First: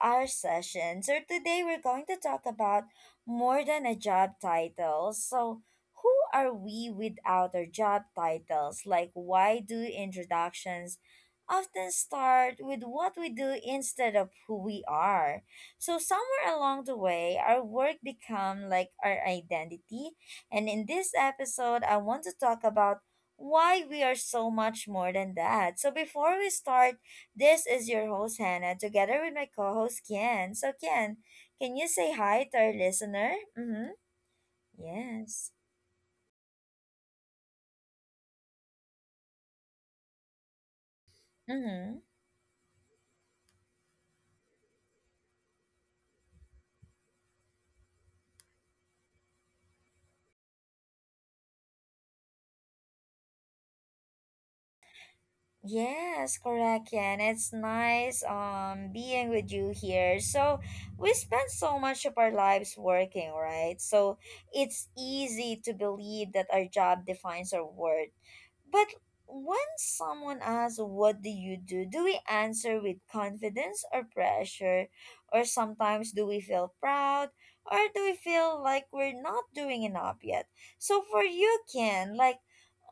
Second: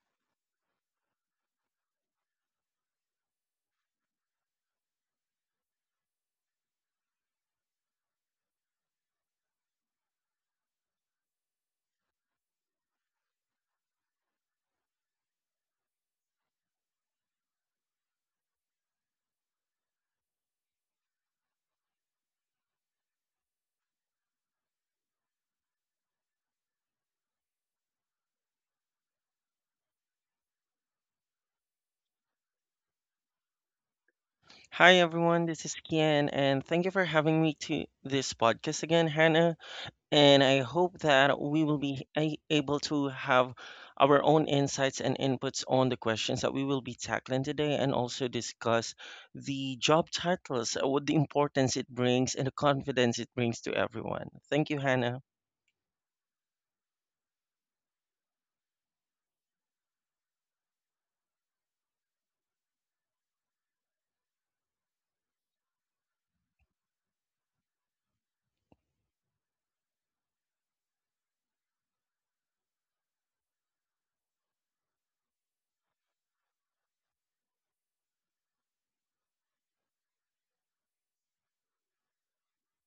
our session. So today we're going to talk about more than a job title. So who are we without our job titles? Like, why do introductions often start with what we do instead of who we are? So somewhere along the way our work become like our identity, and in this episode, I want to talk about why we are so much more than that. So before we start, this is your host Hannah together with my co-host Ken. So Ken, can you say hi to our listener? Mm-hmm. Hi Yes. everyone, this is Kian, and thank you for having me to this podcast again, Hannah. And I hope that we will Mm-hmm. be able to have our own insights and inputs on the questions that we will be tackling today, and also discuss the job titles, what the importance it brings, and the confidence it brings to everyone. Thank you, Hannah. Yes, correct, Ken. It's nice being with you here. So we spend so much of our lives working, right? So it's easy to believe that our job defines our worth. But when someone asks, "What do you do?" do we answer with confidence or pressure? Or sometimes, do we feel proud? Or do we feel like we're not doing enough yet? So for you, Ken, like,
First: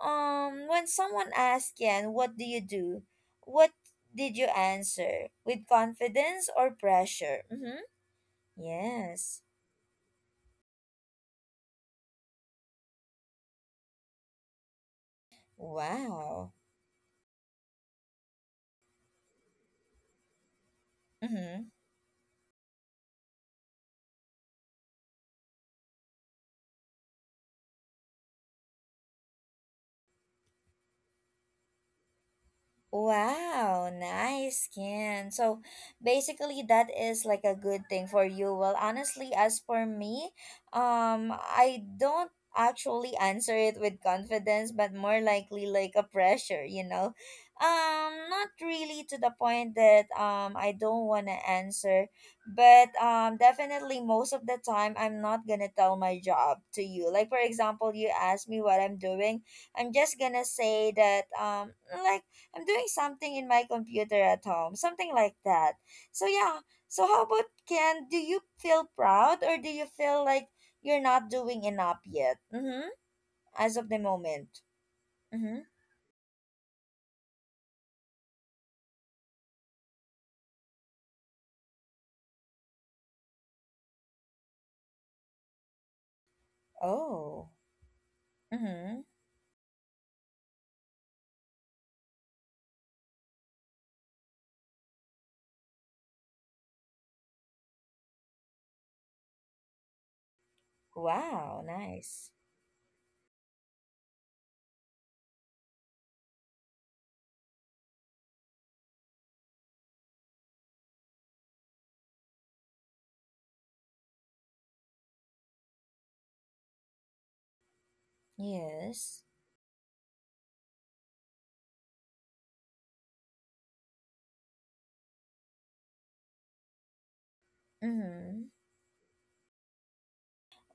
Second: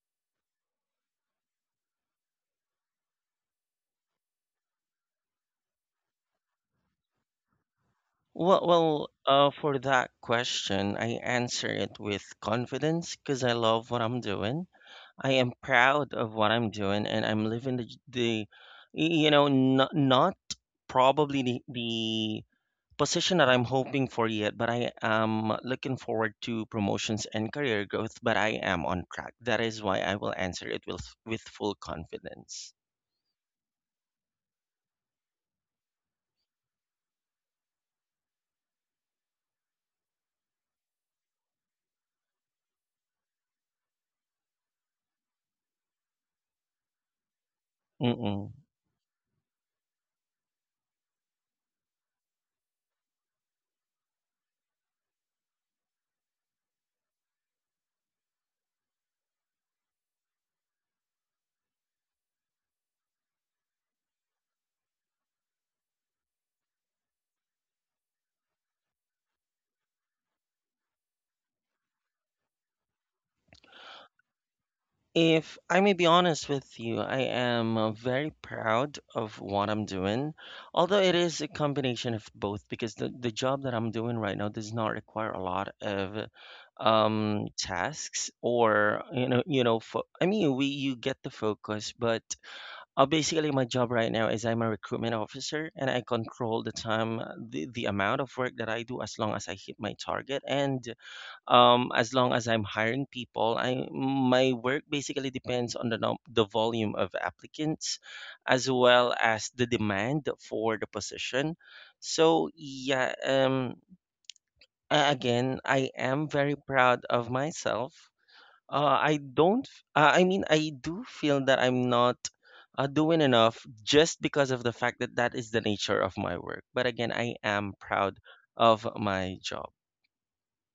um, when someone asks Ken, "What do you do?" What did you answer? With confidence or pressure? Mm-hmm. Well, well, Yes. uh, for that question, I answer it with confidence because I love what I'm doing. I am proud of what Wow. I'm doing and I'm living the not probably the, Mm-hmm. the position that I'm hoping for yet, but I am looking forward to promotions and career growth, but I am on track. That is why I will answer it with full confidence. Wow, nice, skin. So basically that is like a good thing for you. Well, honestly, as for me, I don't actually answer it with confidence, but more likely like a pressure, you know. Mm-mm. Not really to the point that I don't want to answer, but definitely most of the time I'm not going to tell my job to you. Like for example, you ask me what I'm doing, I'm just going to say that like I'm doing something in my computer at home, something like that. So yeah. So how about Ken? Do you feel proud, or do you feel like you're not doing enough yet? Mm-hmm. As of the moment. If Mm-hmm. I may be honest with you, I am very proud of what I'm doing. Although it is a combination of both, because the job that I'm doing right now does not require a lot of Oh. tasks Mm-hmm. or I mean we you get the focus. But basically my job right now is I'm a recruitment officer and I control the time, the amount of work that I do as long as I hit my target and, Wow. As Nice. long as I'm hiring people, I my work basically depends on the volume of applicants, as well as the demand for the position. So yeah, again, I am very proud of myself. I Yes. don't. F- I mean, I do feel that I'm not doing enough just because of the fact that that is the nature of my work. But again, I am proud Mm-hmm. of my job.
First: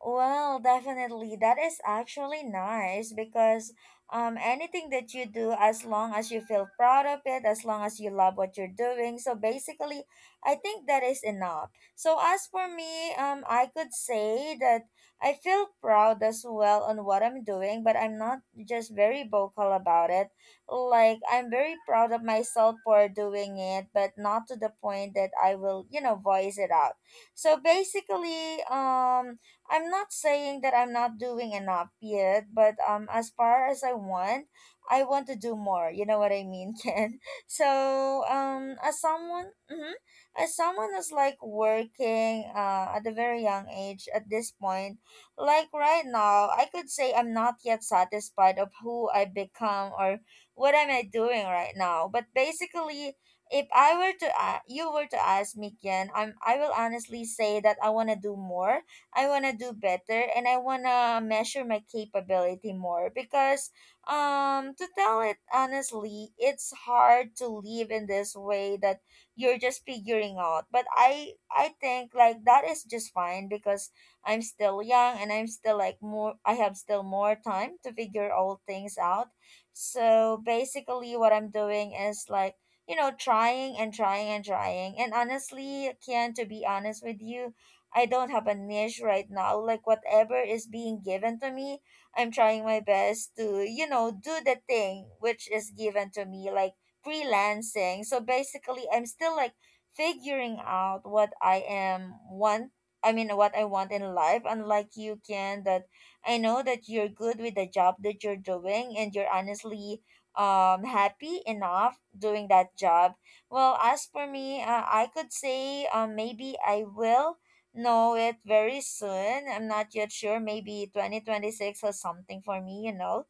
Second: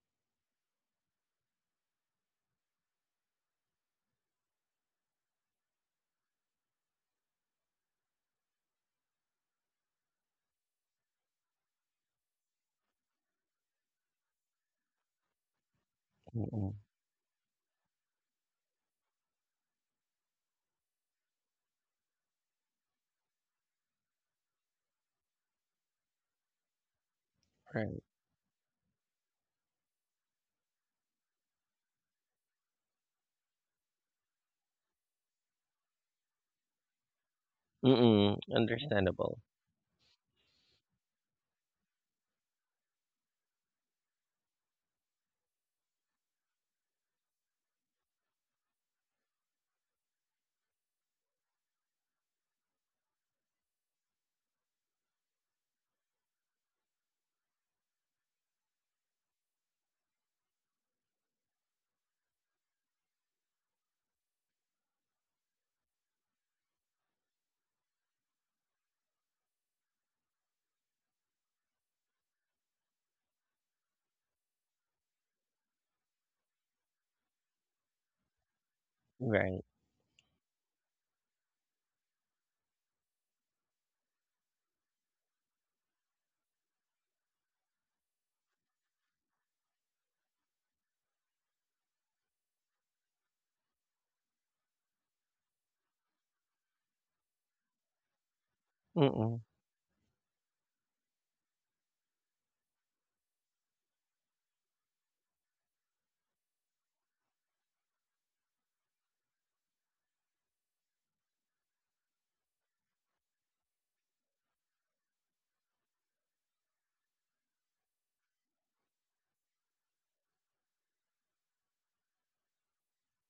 Well, definitely. That is actually nice because, anything that you do, as long as you feel proud of it, as long as you love what you're doing. So basically, I think that is enough. So, as for me, I could say that I feel proud Mm, as mm. well on what I'm doing, but I'm not just very vocal about it. Like, I'm very proud of myself for doing it, but not to the point that I will, voice it out. So Right. basically, I'm not saying that I'm not doing enough yet, but as far as I want to do more. You know what I mean, Ken? So Mm, as understandable. someone, mm-hmm, as someone who's like working at a very young age at this point, like right now, I could say I'm not yet satisfied of who I become or what am I doing right now. But basically, if I were to a you were to ask me, Ken, I will honestly say that I want to do more, I want to do better, and I want to measure my capability more because, to tell it honestly, it's hard to live in this way that you're just figuring out. But I think like that is just fine because I'm still young, and I have still more time to figure all things out. Right. So basically what I'm doing is like, you know, trying and trying and trying. And honestly, Kian, to be honest with you, I don't have a niche right now. Like whatever is being given to me, I'm trying my best to, you know, do the thing which is given to me, like freelancing. So basically, I'm still Mm. like figuring out what I am want. I mean, what I want in life. Unlike you, Ken, that I know that you're good with the job that you're doing, and you're honestly happy enough doing that job. Well, as for me, I could say, maybe I will know it very soon. I'm not yet sure. Maybe 2026 or something for me, you know.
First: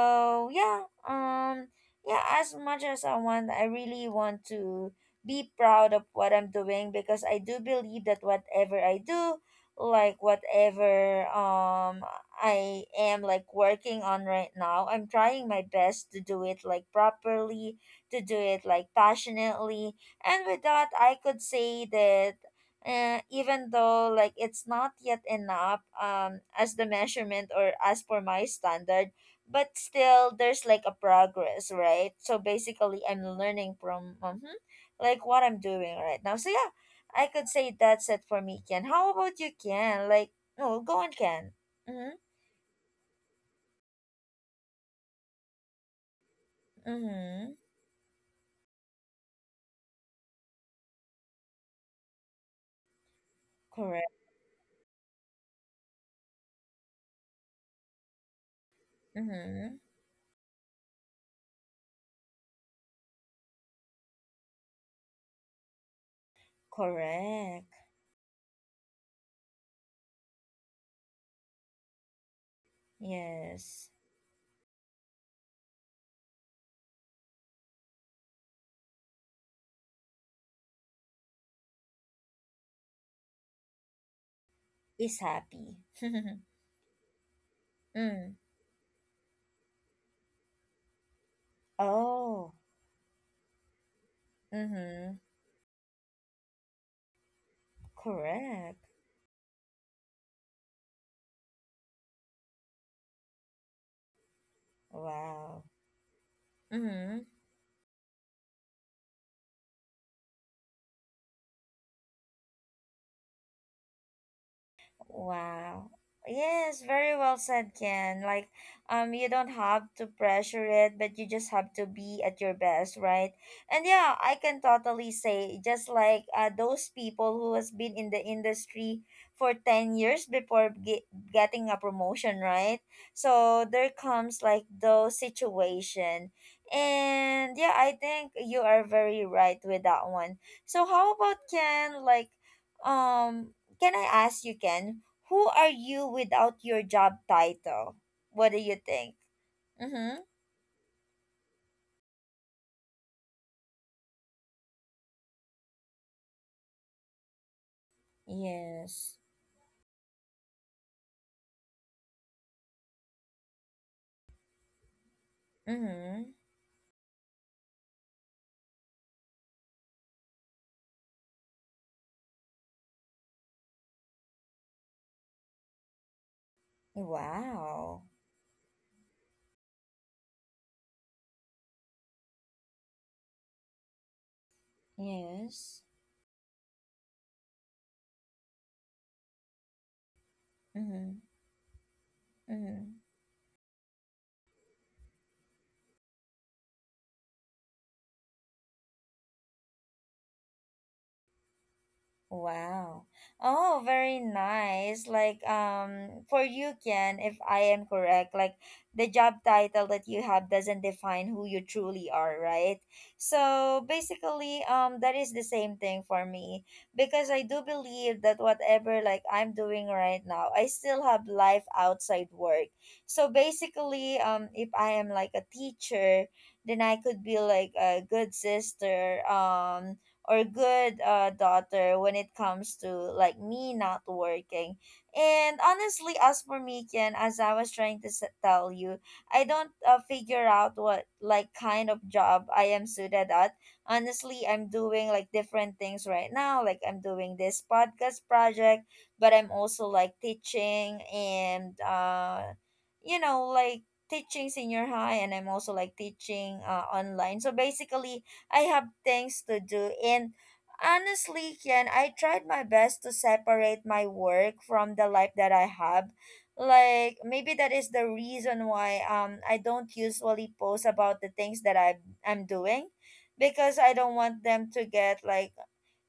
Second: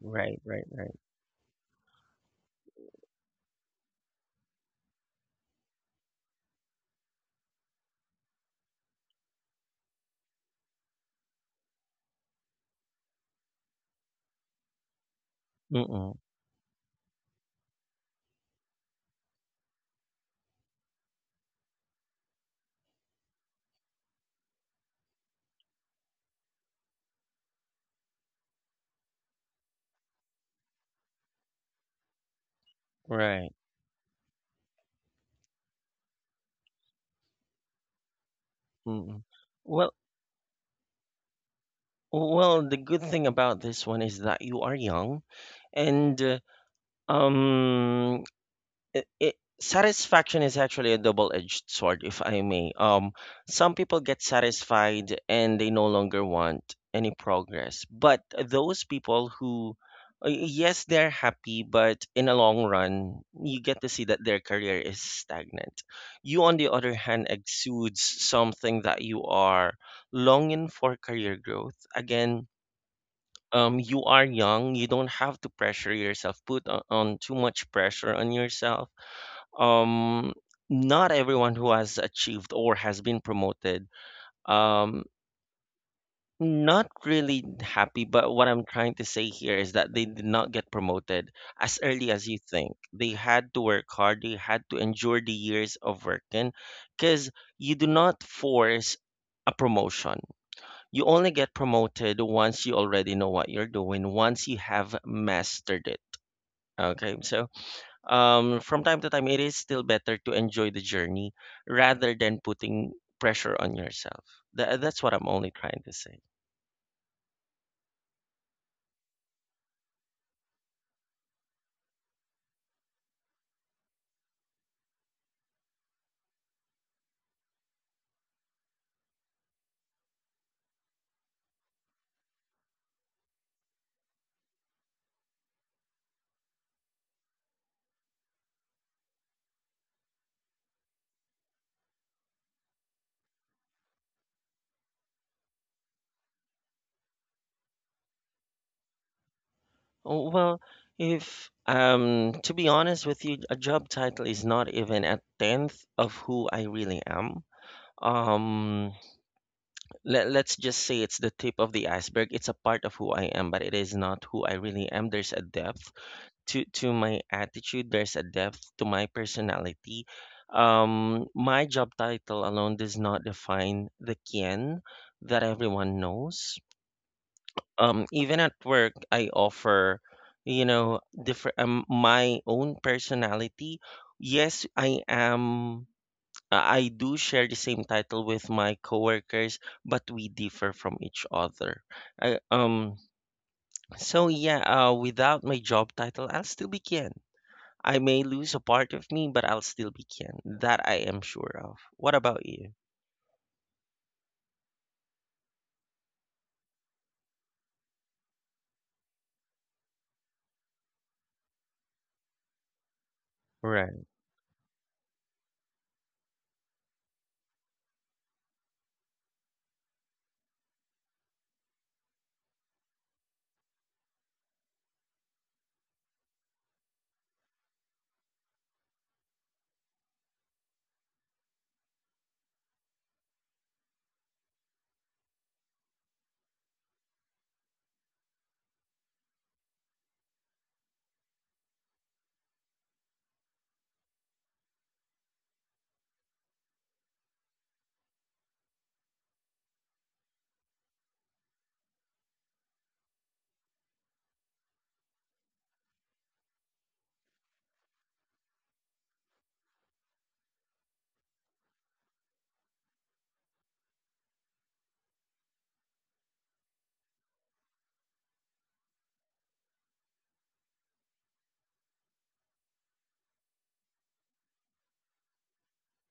Right, right, yeah, right. um, yeah. As much as I want, I really want to be proud of what I'm doing because I do believe that whatever I do, like whatever, I am like working on right now, I'm trying my best Mm. to do it like properly, to do it like passionately, and with that, I could say that, even though like it's not yet enough as the measurement or as per my standard, but still there's like a progress, right? So basically I'm Right. learning from, mhm, like what I'm doing right now. So yeah, I could say that's it for me. Ken, how Mm. about you, Well, Ken? Like, no, go on, Ken. Mm-hmm. well, the good thing about this one is that you are young, and Mm-hmm. um it, it satisfaction is actually a double-edged sword, if I may. Some people Correct. get satisfied and they no longer want any progress, but those people who, Mm-hmm. Yes, they're happy, but in a long run you get to see that their career is stagnant. You on the other hand Correct. exudes something that you are longing for career growth again. Yes. You are young, you don't have to pressure yourself, put on too much pressure on yourself. um, Not everyone who has achieved or has been promoted, um, Is happy. not really happy, but Mm. what I'm trying to say here is that they did not get promoted as early as you Oh. think. They had to work hard, they had to Mm-hmm. endure the years of working, because you do not Correct. force a promotion. You only get promoted once you already know what you're doing, once you have Wow. mastered it. Okay. Hmm. So, from time to time, it is still better to enjoy the journey rather than putting pressure on yourself. That's what I'm only trying to Wow. say. Yes, very well said, Ken. Like, you don't have to pressure it, but you just have to be at your best, right? And yeah, I can totally say, just like, those people who has been in the industry for 10 years before getting a promotion, right? So there comes like those situation. And yeah, I think you are very right with that one. So how about Ken, um, can I ask you, Ken, who are you without your job title? What do you think? Mm-hmm. Oh, well, if to be honest with you, a job title is not even a tenth of who I really am. Um, Yes. Let's just say it's the tip of the iceberg. It's a part of who I am, but it is not who I really am. There's a depth Mm-hmm. to my attitude, there's a depth to my personality. Um, my job title alone does not define the Kin that everyone knows. Wow. Um, even at work I offer, you know, different, my own personality. Yes, I Yes. am I do share the same title with my coworkers, but we differ from Mm-hmm. each other. I, um Mm-hmm. so yeah, without my job title I'll still be Kin. I may lose a part of me, but I'll still be Ken. That I am sure of. What about you? Wow. Oh, very nice. Like, for you, Ken, if I am correct, like the job title that you have doesn't define who you truly are, right? So Right, basically, that is the same thing for me because I do believe that whatever like I'm doing right now, I still have life outside work. So basically, if I am like a teacher, then I could be like a good sister, or good, daughter when it comes to like me not working. And honestly, as for me, Ken, as I was trying to tell you, I don't, figure out what like kind of job I am suited at. Honestly, I'm doing like different things right now. Like I'm doing this podcast project, but I'm also like teaching, and you know, like teaching senior high, and I'm also like teaching, online. So basically, I have things to do. And honestly, Ken, I tried my best to separate my work from the life that I have. Like maybe that is the reason why I don't usually post about the things that I'm doing because I don't want them to get like,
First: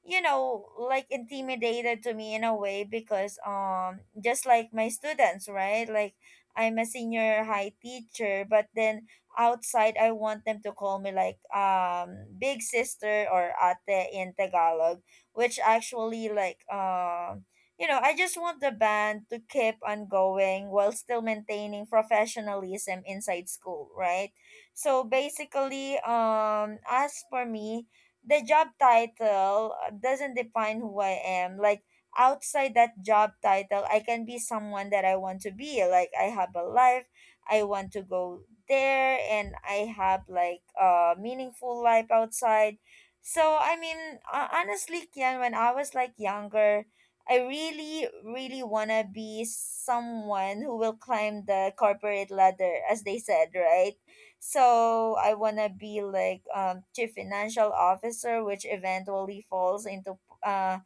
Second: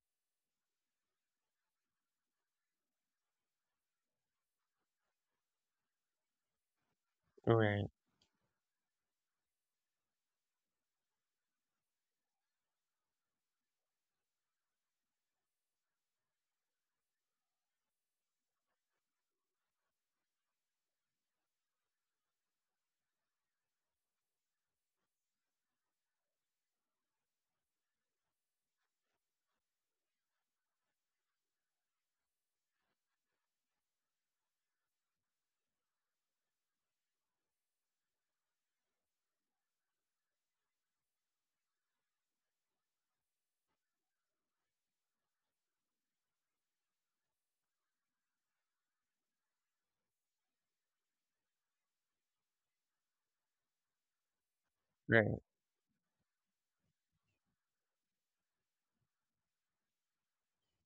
you know, like intimidated to me in a way because, just like my students, right? Like I'm a senior high right, teacher, but then outside I want them to call me like, big sister or ate in tagalog, which actually like, I just want the band to keep on going while still maintaining professionalism inside school, right? So basically, as for me, the job title doesn't define who I am. Like outside that job title, I can be someone that I want to be. Like I have a life, I want to go there, and I have like a meaningful life outside. So I mean, honestly, Kian, when I was like younger, I really, really wanna be someone who will climb the corporate ladder, as they said, right? So I right. wanna be like, chief financial officer, which eventually falls into, uh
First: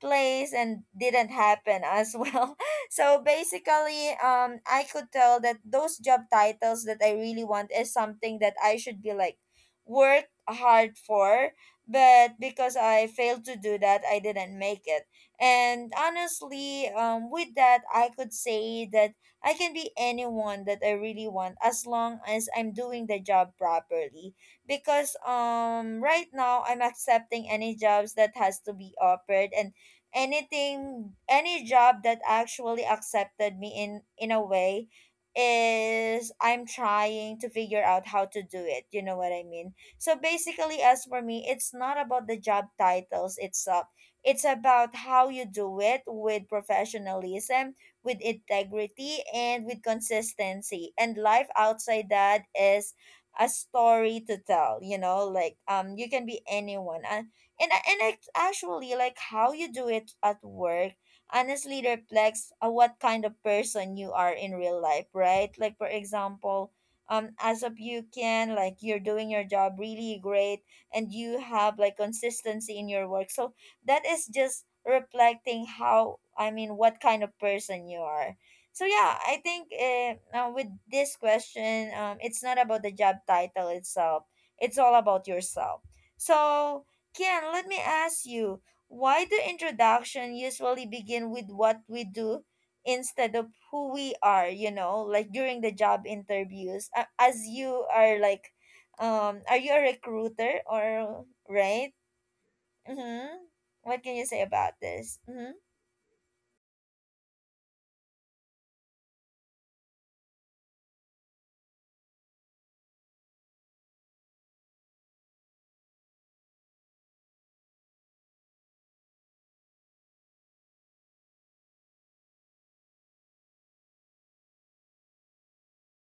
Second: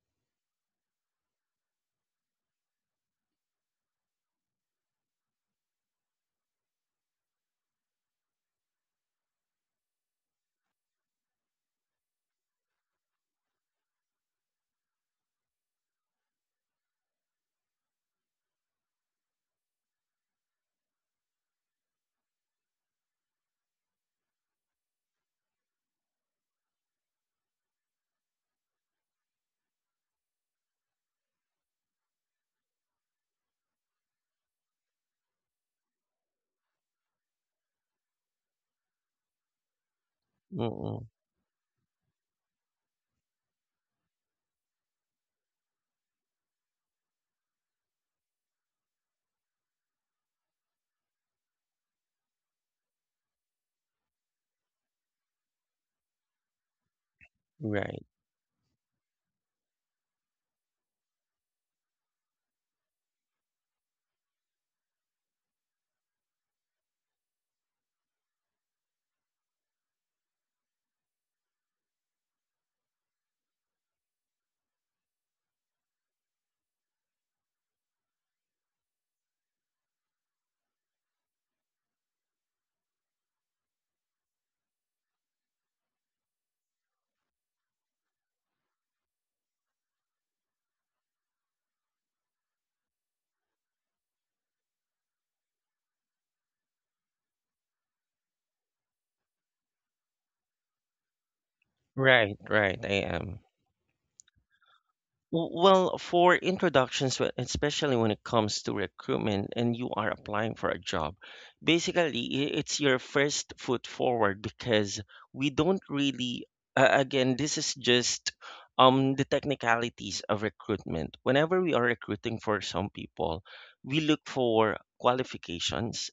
place and didn't happen as well. So basically, I could tell that those job titles that I really want is something that I should be like work hard for, but because I failed to do that, I didn't make it. And honestly, with that, I could say that I can be anyone that I really want as long as I'm doing the job properly. Because, right now I'm accepting any jobs that has to be offered, and anything, any job that actually accepted me in a way, is I'm trying to figure out how to do it. You know what I mean? So basically, as Mm-mm. for me, it's not about the job titles itself. It's about how you do it, with professionalism, with integrity, and with consistency. And life outside that is a story to tell, you know, like, you can be anyone. And and Right, it's actually like how you do it at work honestly reflects, what kind of person you are in real life, right? Like for example, as of you can, like, you're doing your job really great, and you have like consistency in your work. So that is just reflecting how I mean what kind of person you are. So yeah, I think with this question, it's not about the job title itself, it's all about yourself. So Ken, let me ask you, why do introduction usually begin with what we do instead of who we are, you know, like during the job interviews? As you are like, are you a recruiter, or right? right, right. I Mm-hmm. am. What can you say about this? W- Mm-hmm. Well, for introductions, especially when it comes to recruitment and you are applying for a job, basically it's your first foot forward because we don't really, again, this is just, the technicalities of recruitment. Whenever we are recruiting for some people, we look for qualifications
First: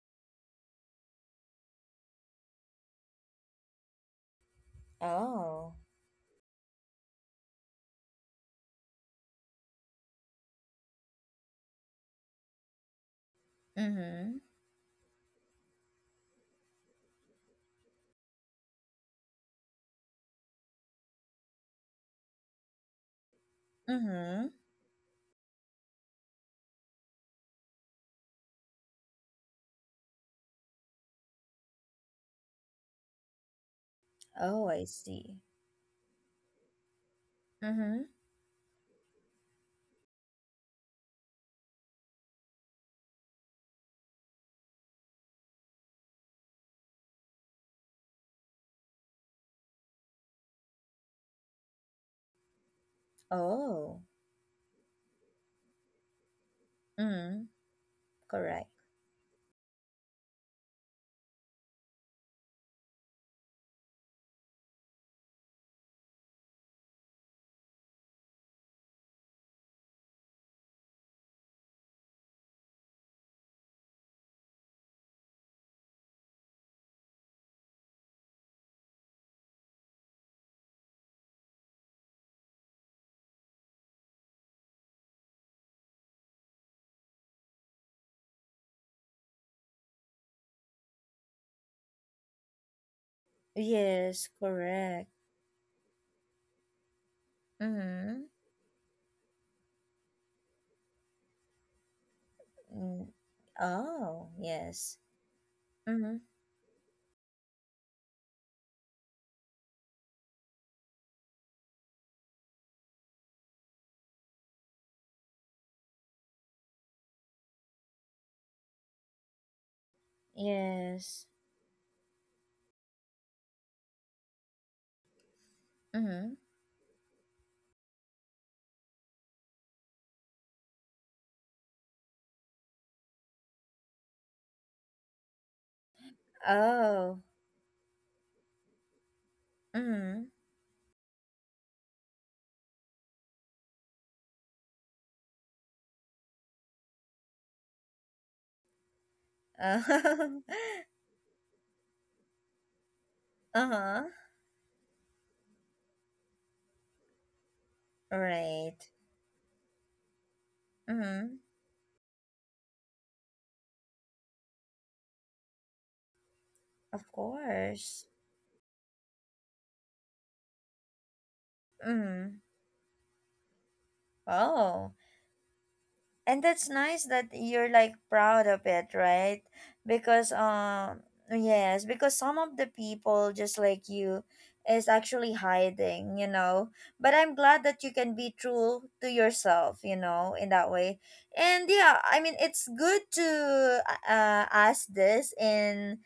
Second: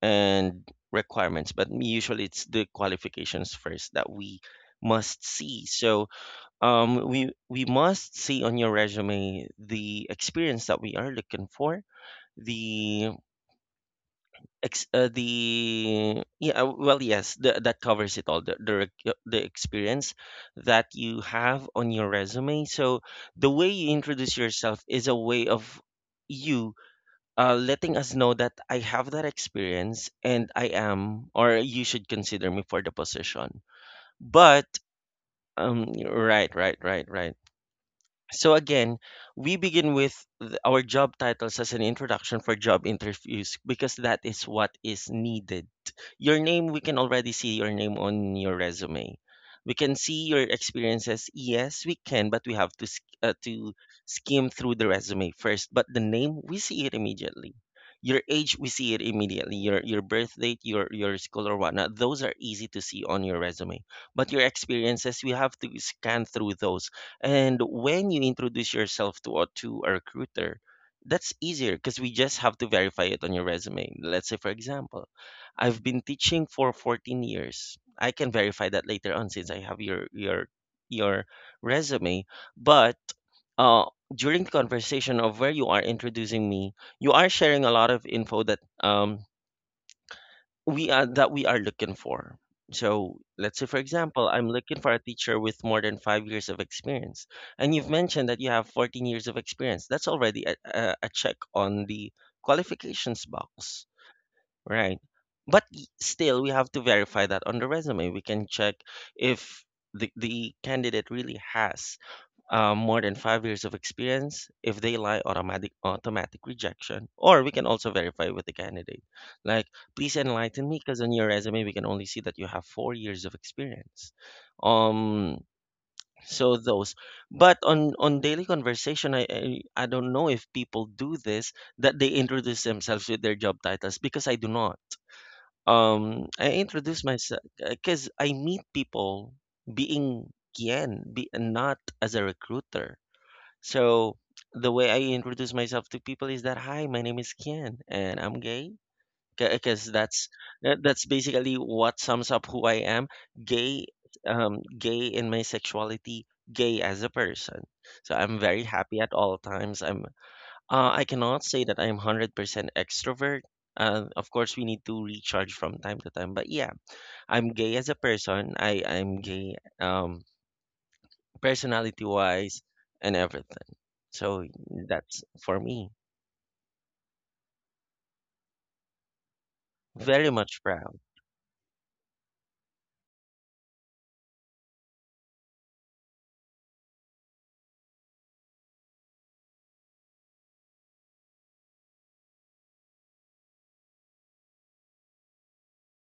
and requirements, but usually it's the qualifications first that we must see. Oh. So, we must see on your resume the experience that we are looking for, the Mm-hmm. ex- the yeah well yes the, that covers it all the rec- the experience that you have on your resume. So the way you introduce Mm-hmm. yourself is a way of you letting us know that I have that experience and I am, or you should consider me for the position. But, Oh, I see. um, right, right, right, right. Mm-hmm. So again, we begin with our job titles as an introduction for job interviews because that is what is needed. Your name, we can already see your name on your resume. We can see your experiences, yes we can, but we have to Oh. skim through the resume first. But the name, we see it Mm-hmm. immediately. Your age, we Correct. see it immediately. Your birth date, your school or whatnot, those are easy to see on your resume. But your experiences, we have to scan through those. And when you introduce yourself to a recruiter, that's easier because we just have to verify it on your resume. Let's say for example I've been teaching for 14 years. I can verify that later on since I have your your resume. But uh, during the conversation of where you are introducing me, you are sharing a lot of info that we are, that we are looking for. So let's say, for example, Yes, I'm looking for a correct. teacher with more than 5 years of experience, and you've Mm-hmm. mentioned that you have 14 years of experience. That's already a check on the Mm. qualifications box. Oh, yes. Right. But Mm-hmm. still, we have to verify that on the resume. We can check if the candidate really has, more than 5 years of experience. If they lie, automatic rejection. Or we can also verify with the candidate. Like, please enlighten me, because on Yes. your resume we can only see that you have 4 years of experience. Um, Mm-hmm. so those. But on daily conversation, I don't know if people do this, that they introduce themselves with their job titles, because I do not. I introduce Oh. myself because I meet people Mm-hmm. being Kien, be not as a recruiter. So the way I introduce myself to people is that, "Hi, my name is Kien, and I'm gay." Because Oh. That's basically what sums up who I am: gay, Uh-huh. Gay in my sexuality, gay as a person. So I'm very Right. happy at all times. I'm, I Mm-hmm. cannot say that I'm 100% extrovert. Of course, we need to recharge from time to time. But yeah, Of I'm gay as a course. person. I'm gay, personality Mm-hmm. wise and everything. So Oh. that's for me. And that's nice that you're like proud of it, right? Very Because much proud. um, yes, because some of the people just like you is actually hiding, you know, but I'm glad that you can be true to yourself, you know, in that way. And yeah, I mean, it's good to ask this in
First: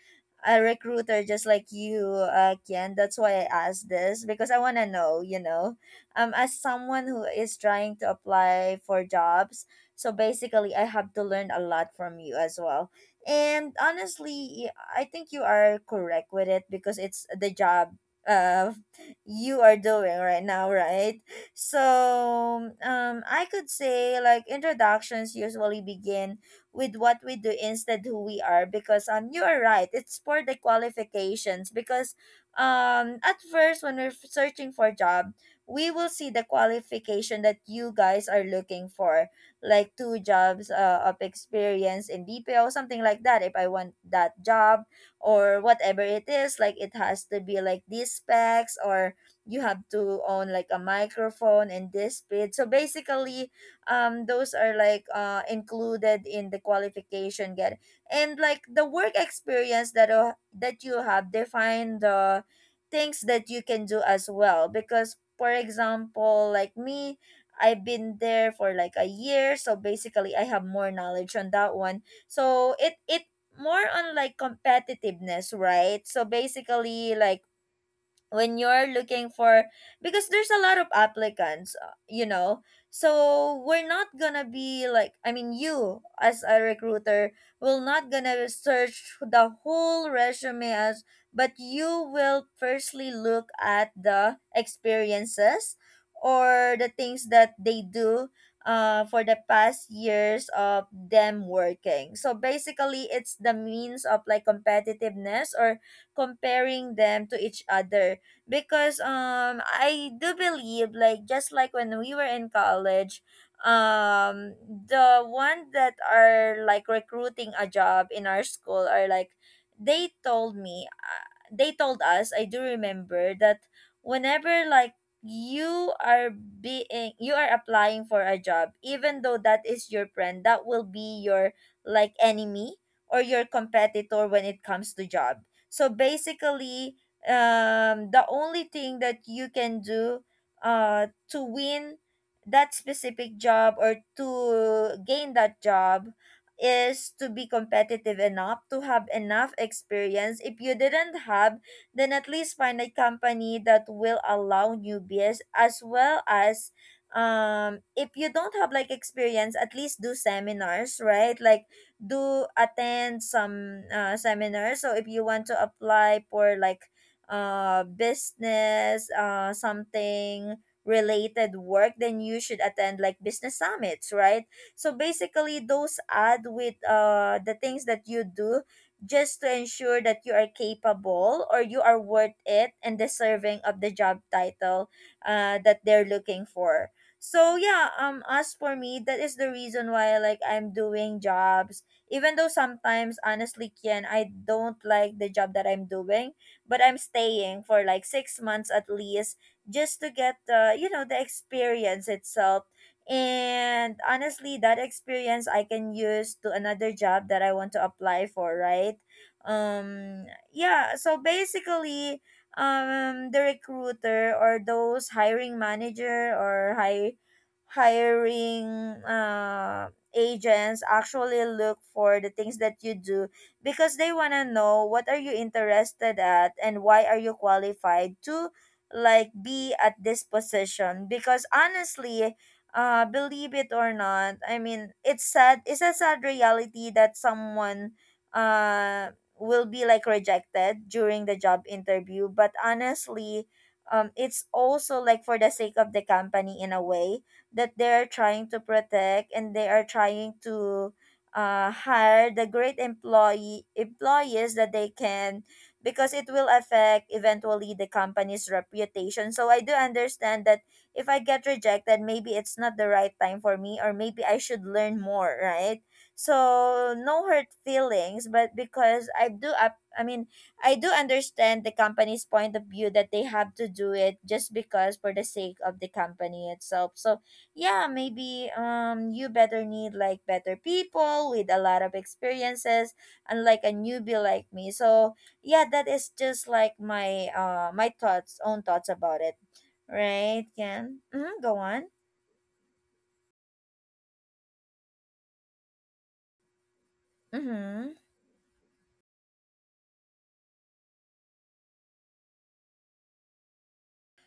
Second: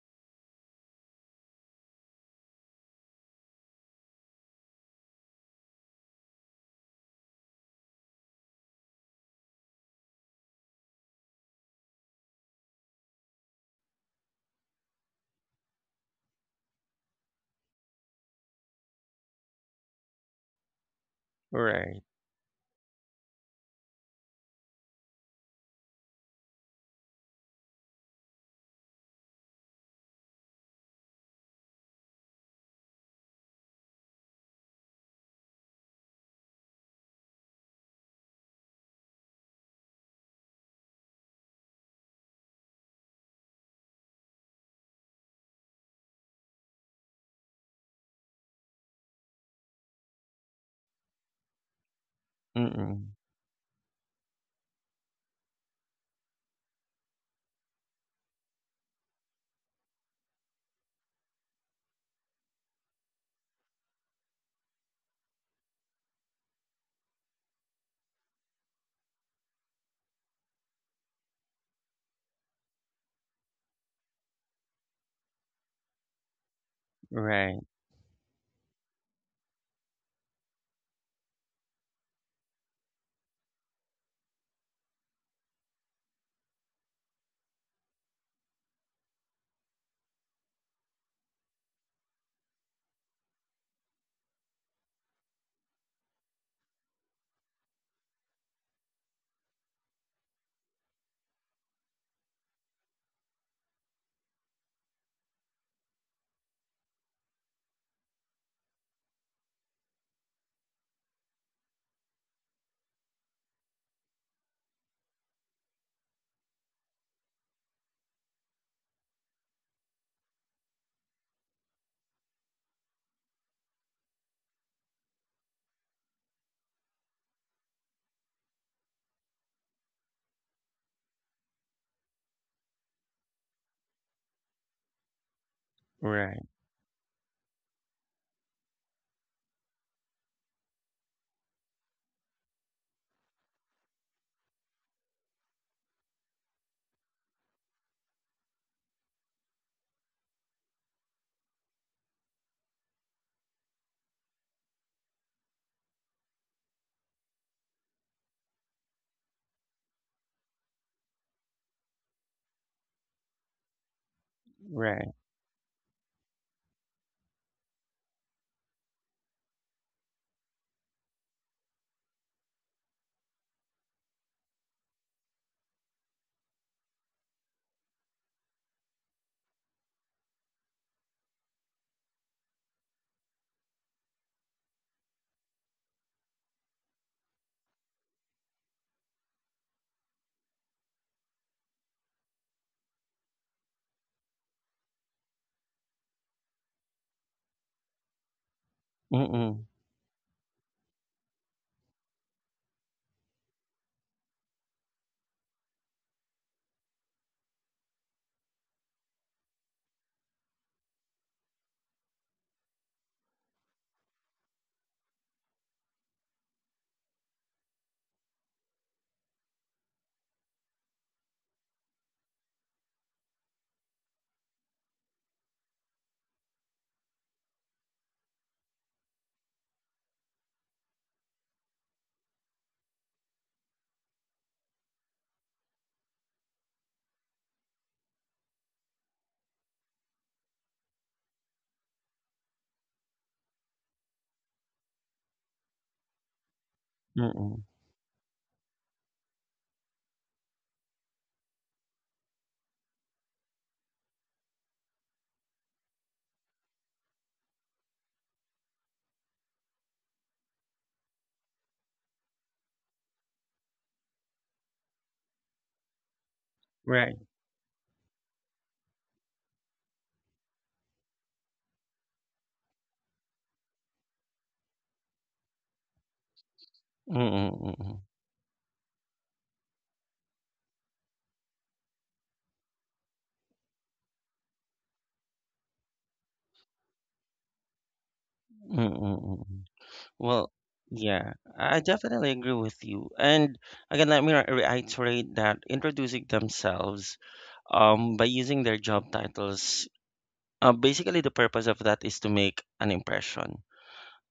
a recruiter just like you, Ken. That's why I asked this, because I want to know, you know, as someone who is trying to apply for jobs. So basically, I have to learn a lot from you as well. And honestly, I think you are correct with it because it's the job uh you are doing right now, right? Right. So, I could say like introductions usually begin with what we do instead who we are because you are right. It's for the qualifications because at first when we're searching for a job, we will see the qualification that you guys are looking for like two jobs of experience in BPO, something like that. If I want that job or whatever it is, like it has to be like these specs or you have to own like a microphone and this speed. So Mm-mm. basically, those are like included in the qualification get, and like the work experience that that you have define the things that you can do as well, because for example like me, I've been there for like a year, so basically I have more knowledge on that one. So it more on like competitiveness, right? So basically like Right. when you're looking for, because there's a lot of applicants you know, so we're not gonna be like, I mean, you as a recruiter will not gonna search the whole resume as, but you will firstly look at the experiences or the things that they do for the past years of them working. So basically it's the means of like competitiveness or comparing them to each other, because I do believe like just like when we were in college, the one that are like recruiting a job in our school are like, they told me they told us, I do remember that, whenever like you are being you are applying for a job, even though that is your friend, that will be your like enemy or your competitor when it comes to job. So Right. basically the only thing that you can do to win that specific job or to gain that job is to be competitive enough, to have enough experience. If you didn't have, then at least find a company that will allow newbies as well as if you don't have like experience, at least do seminars, right? Like do attend some seminars. So if Right. you want to apply for like business something related work, then you should attend like business summits, right? So basically those add with the things that you do, just to ensure that you are capable or you are worth it and deserving of the job title that they're looking for. So yeah, as for me, that is the reason why like I'm doing jobs, even though sometimes honestly Kian, I don't like the job that I'm doing, but I'm staying for like 6 months at least, Mm-mm. just to get the you know the experience itself. And honestly, that experience I can use to another job that I want to apply for, right? Um, yeah. So basically, the recruiter or those hiring manager or hire hiring agents actually look for the things that you do, because they want to know what are you interested at and why are you qualified to like be at this position. Because honestly, believe it or not, I mean, it's sad, it's a sad reality that someone uh will be like rejected during the job interview. But honestly, it's also like for the sake of the company, in a way Mm-mm. that they are trying to protect, and they are trying to hire the great employees that they can, because it will affect eventually the company's reputation. So I do understand that if I get rejected, maybe it's not the right time for me, or maybe I should learn more, right? So, Right. no hurt feelings, but because I do up I mean I do understand the company's point of view, that they have to do it just because for the sake of the company itself. So Mm-mm. yeah, Mm-mm. maybe you better need like better people with a lot of experiences, unlike a newbie like me. So yeah, that is just like my my thoughts own thoughts about it, Mm-mm. right Well, Ken? yeah, Mm-hmm, go I on. definitely agree with you. And again, let me reiterate that introducing themselves, Mm-hmm. By using their job titles, basically the purpose of that is to make an impression.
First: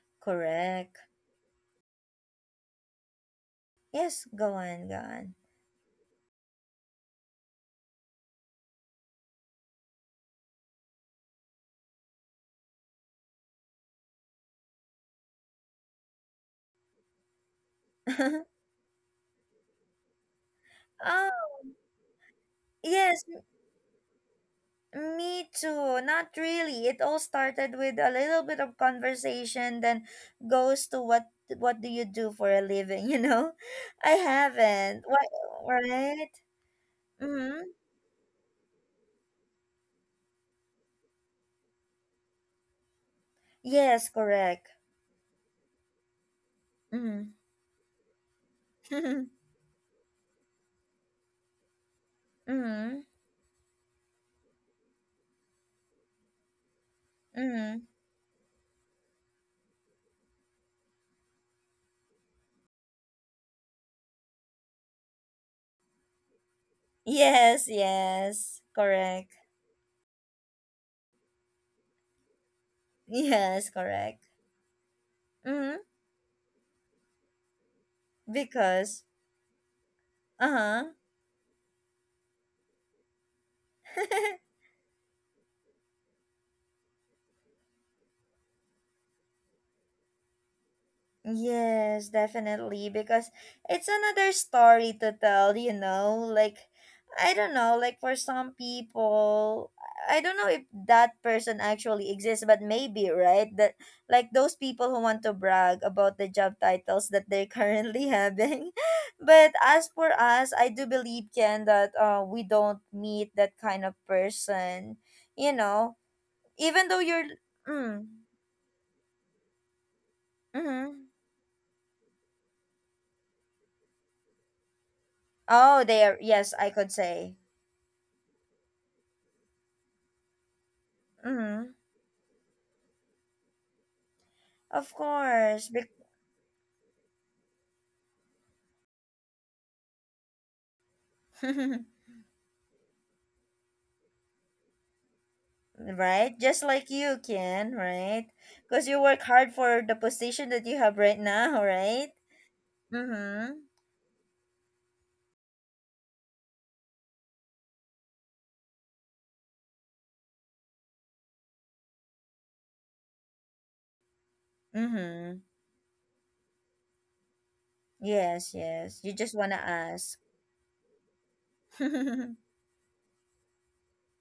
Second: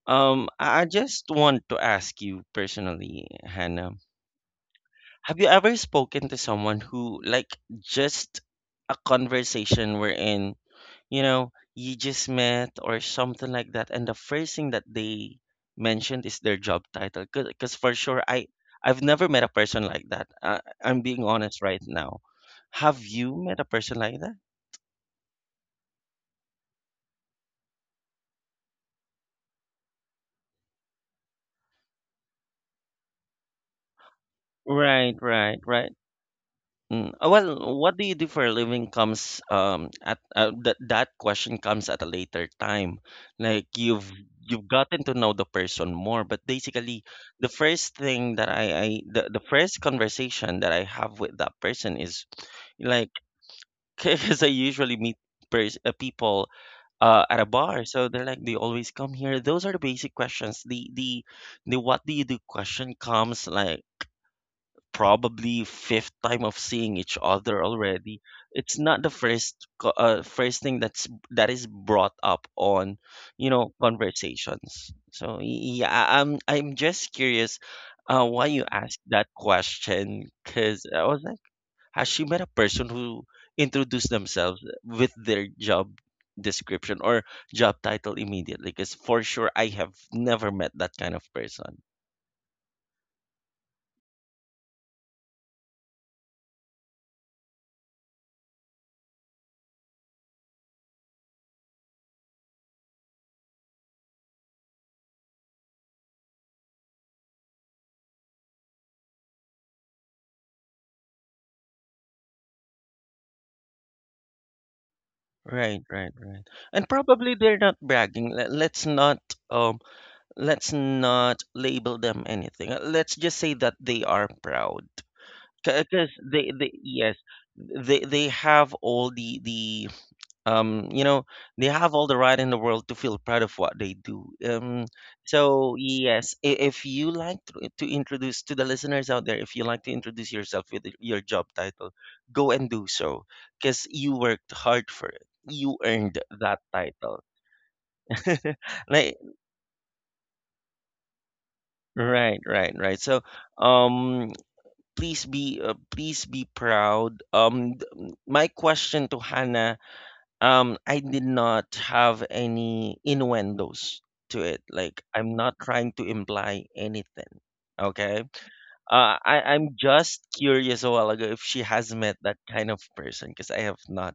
I Correct. just want to ask you personally, Hannah, Yes, go on, go on. have you ever spoken to someone who, like, just a conversation wherein, you know, you just met or something like that. And the first thing that they mentioned is their job title. Because for sure, I've never met a person like that. I'm being Oh honest right now. Have yes. you met a person like that? Me too. Not really. It all started with a little bit of conversation, then goes to what do you do for a living? You know, I haven't. Right, What, right, right. right? Mm, Mm-hmm. well, what do you do for a living comes, um, at that question comes at a later time. Like Yes, correct. you've gotten to know the person more. But basically Mm-hmm. the first thing that the first conversation that I have with that person is Mm-hmm. like, because I usually meet people, at a Mm-hmm. bar. So they're like, they always come here. Those are the basic questions. The what do you do question comes like probably fifth time of seeing each Yes, other already. yes, It's not the correct. First thing that is brought up on, you Yes, know, correct. conversations. So Mm-hmm. yeah, I'm just curious why you Because, asked that question, uh huh. because I was like, has she met a person who introduced themselves with their job description or job title immediately? Because for sure I have never met that kind of person. Yes, definitely, because it's another story to tell, you know? Like, I don't know, like for some people, I don't know if that person actually exists, but maybe, right? That like those people who want to brag about the job titles that they're currently having. But as for us, I do believe, Ken, that we don't meet that kind of person, you Right, know? right, right. Even And though you're. probably they're not Mm, bragging. Let's not, um, let's mm-hmm. not label them anything. Let's just say that they are proud. Oh, they Because are. Yes, they, I they could yes, say. they have all the um you know they Mm-hmm. have all the right in the world to feel proud of what they do. Of course. So Bec- yes, if you like to introduce to the listeners out there, if you like to introduce yourself with your job title, go and do so because you worked hard for it. You earned right? that Just like you title. can, right? Because you Like, work hard for the position that you have right now, right? right, so Mm-hmm. um please be proud. My question to Hannah, I did not have any innuendos to it. Like, Mm-hmm. I'm not trying to imply anything, okay? Yes, yes. You uh, just i want to i'm ask. just curious a while ago if she has met that kind of person, because I have not.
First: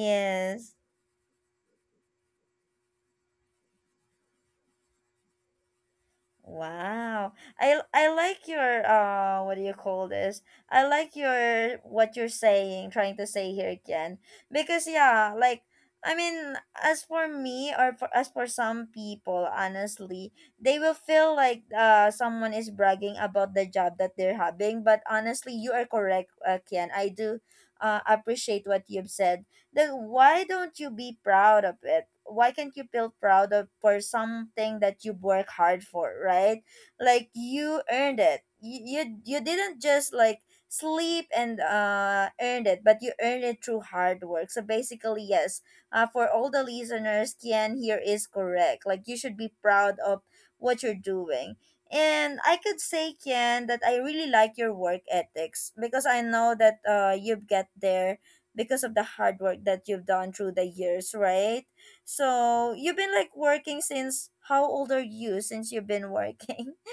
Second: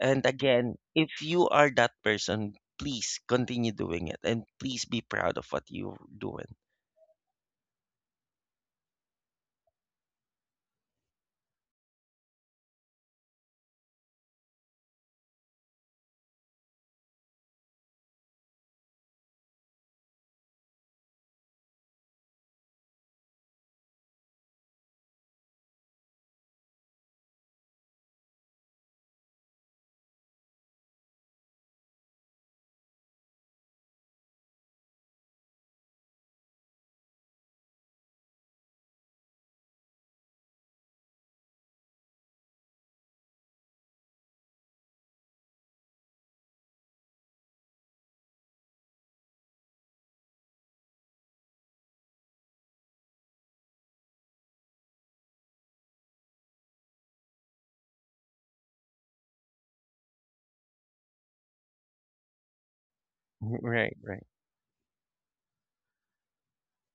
And again, if you are that person, please continue doing it and please be proud of what you're doing. Wow. I like your what do you call this? I like your what you're saying, trying to say here again. Because yeah, like I mean, as for me or as for some people, honestly, they will feel like someone is bragging about the job that they're having, but honestly, you are correct, Kian. I do appreciate what you've said. Then why don't you be proud of it? Why can't you feel proud of for something that you work hard for, right? Like you earned it. You didn't just like sleep and earned it, but you earned it through hard work. So basically, yes, for all the listeners, Kian here is correct. Like you should be proud of what you're doing. And I could say, Kian, that I really like your work ethics, because I know that you get there because of the hard work that you've done through the years, right? So you've been like working Right, right. since how old are you since you've been working?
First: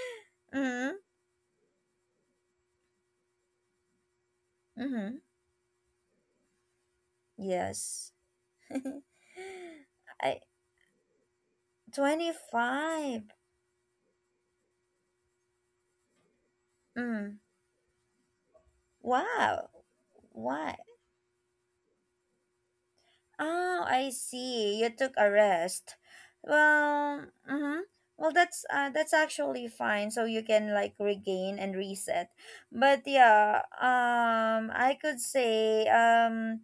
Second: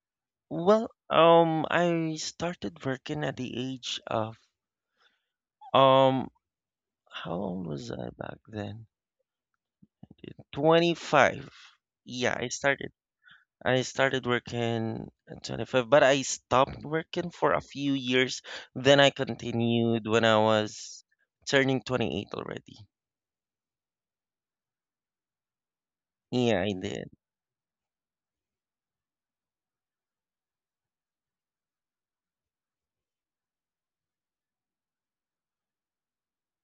Well, Mm-hmm. I started working at the age of Mm-hmm. um how old was I Yes. back then? I 25. Yeah, I started 25. Working at 25, but I stopped working Mm. for a few years. Then I Wow. continued when I Why? was turning 28 already. Oh, I see. You took a rest. Yeah, I did. Well, mm-hmm. Well, that's actually fine. So you can like regain and reset. But yeah, I could say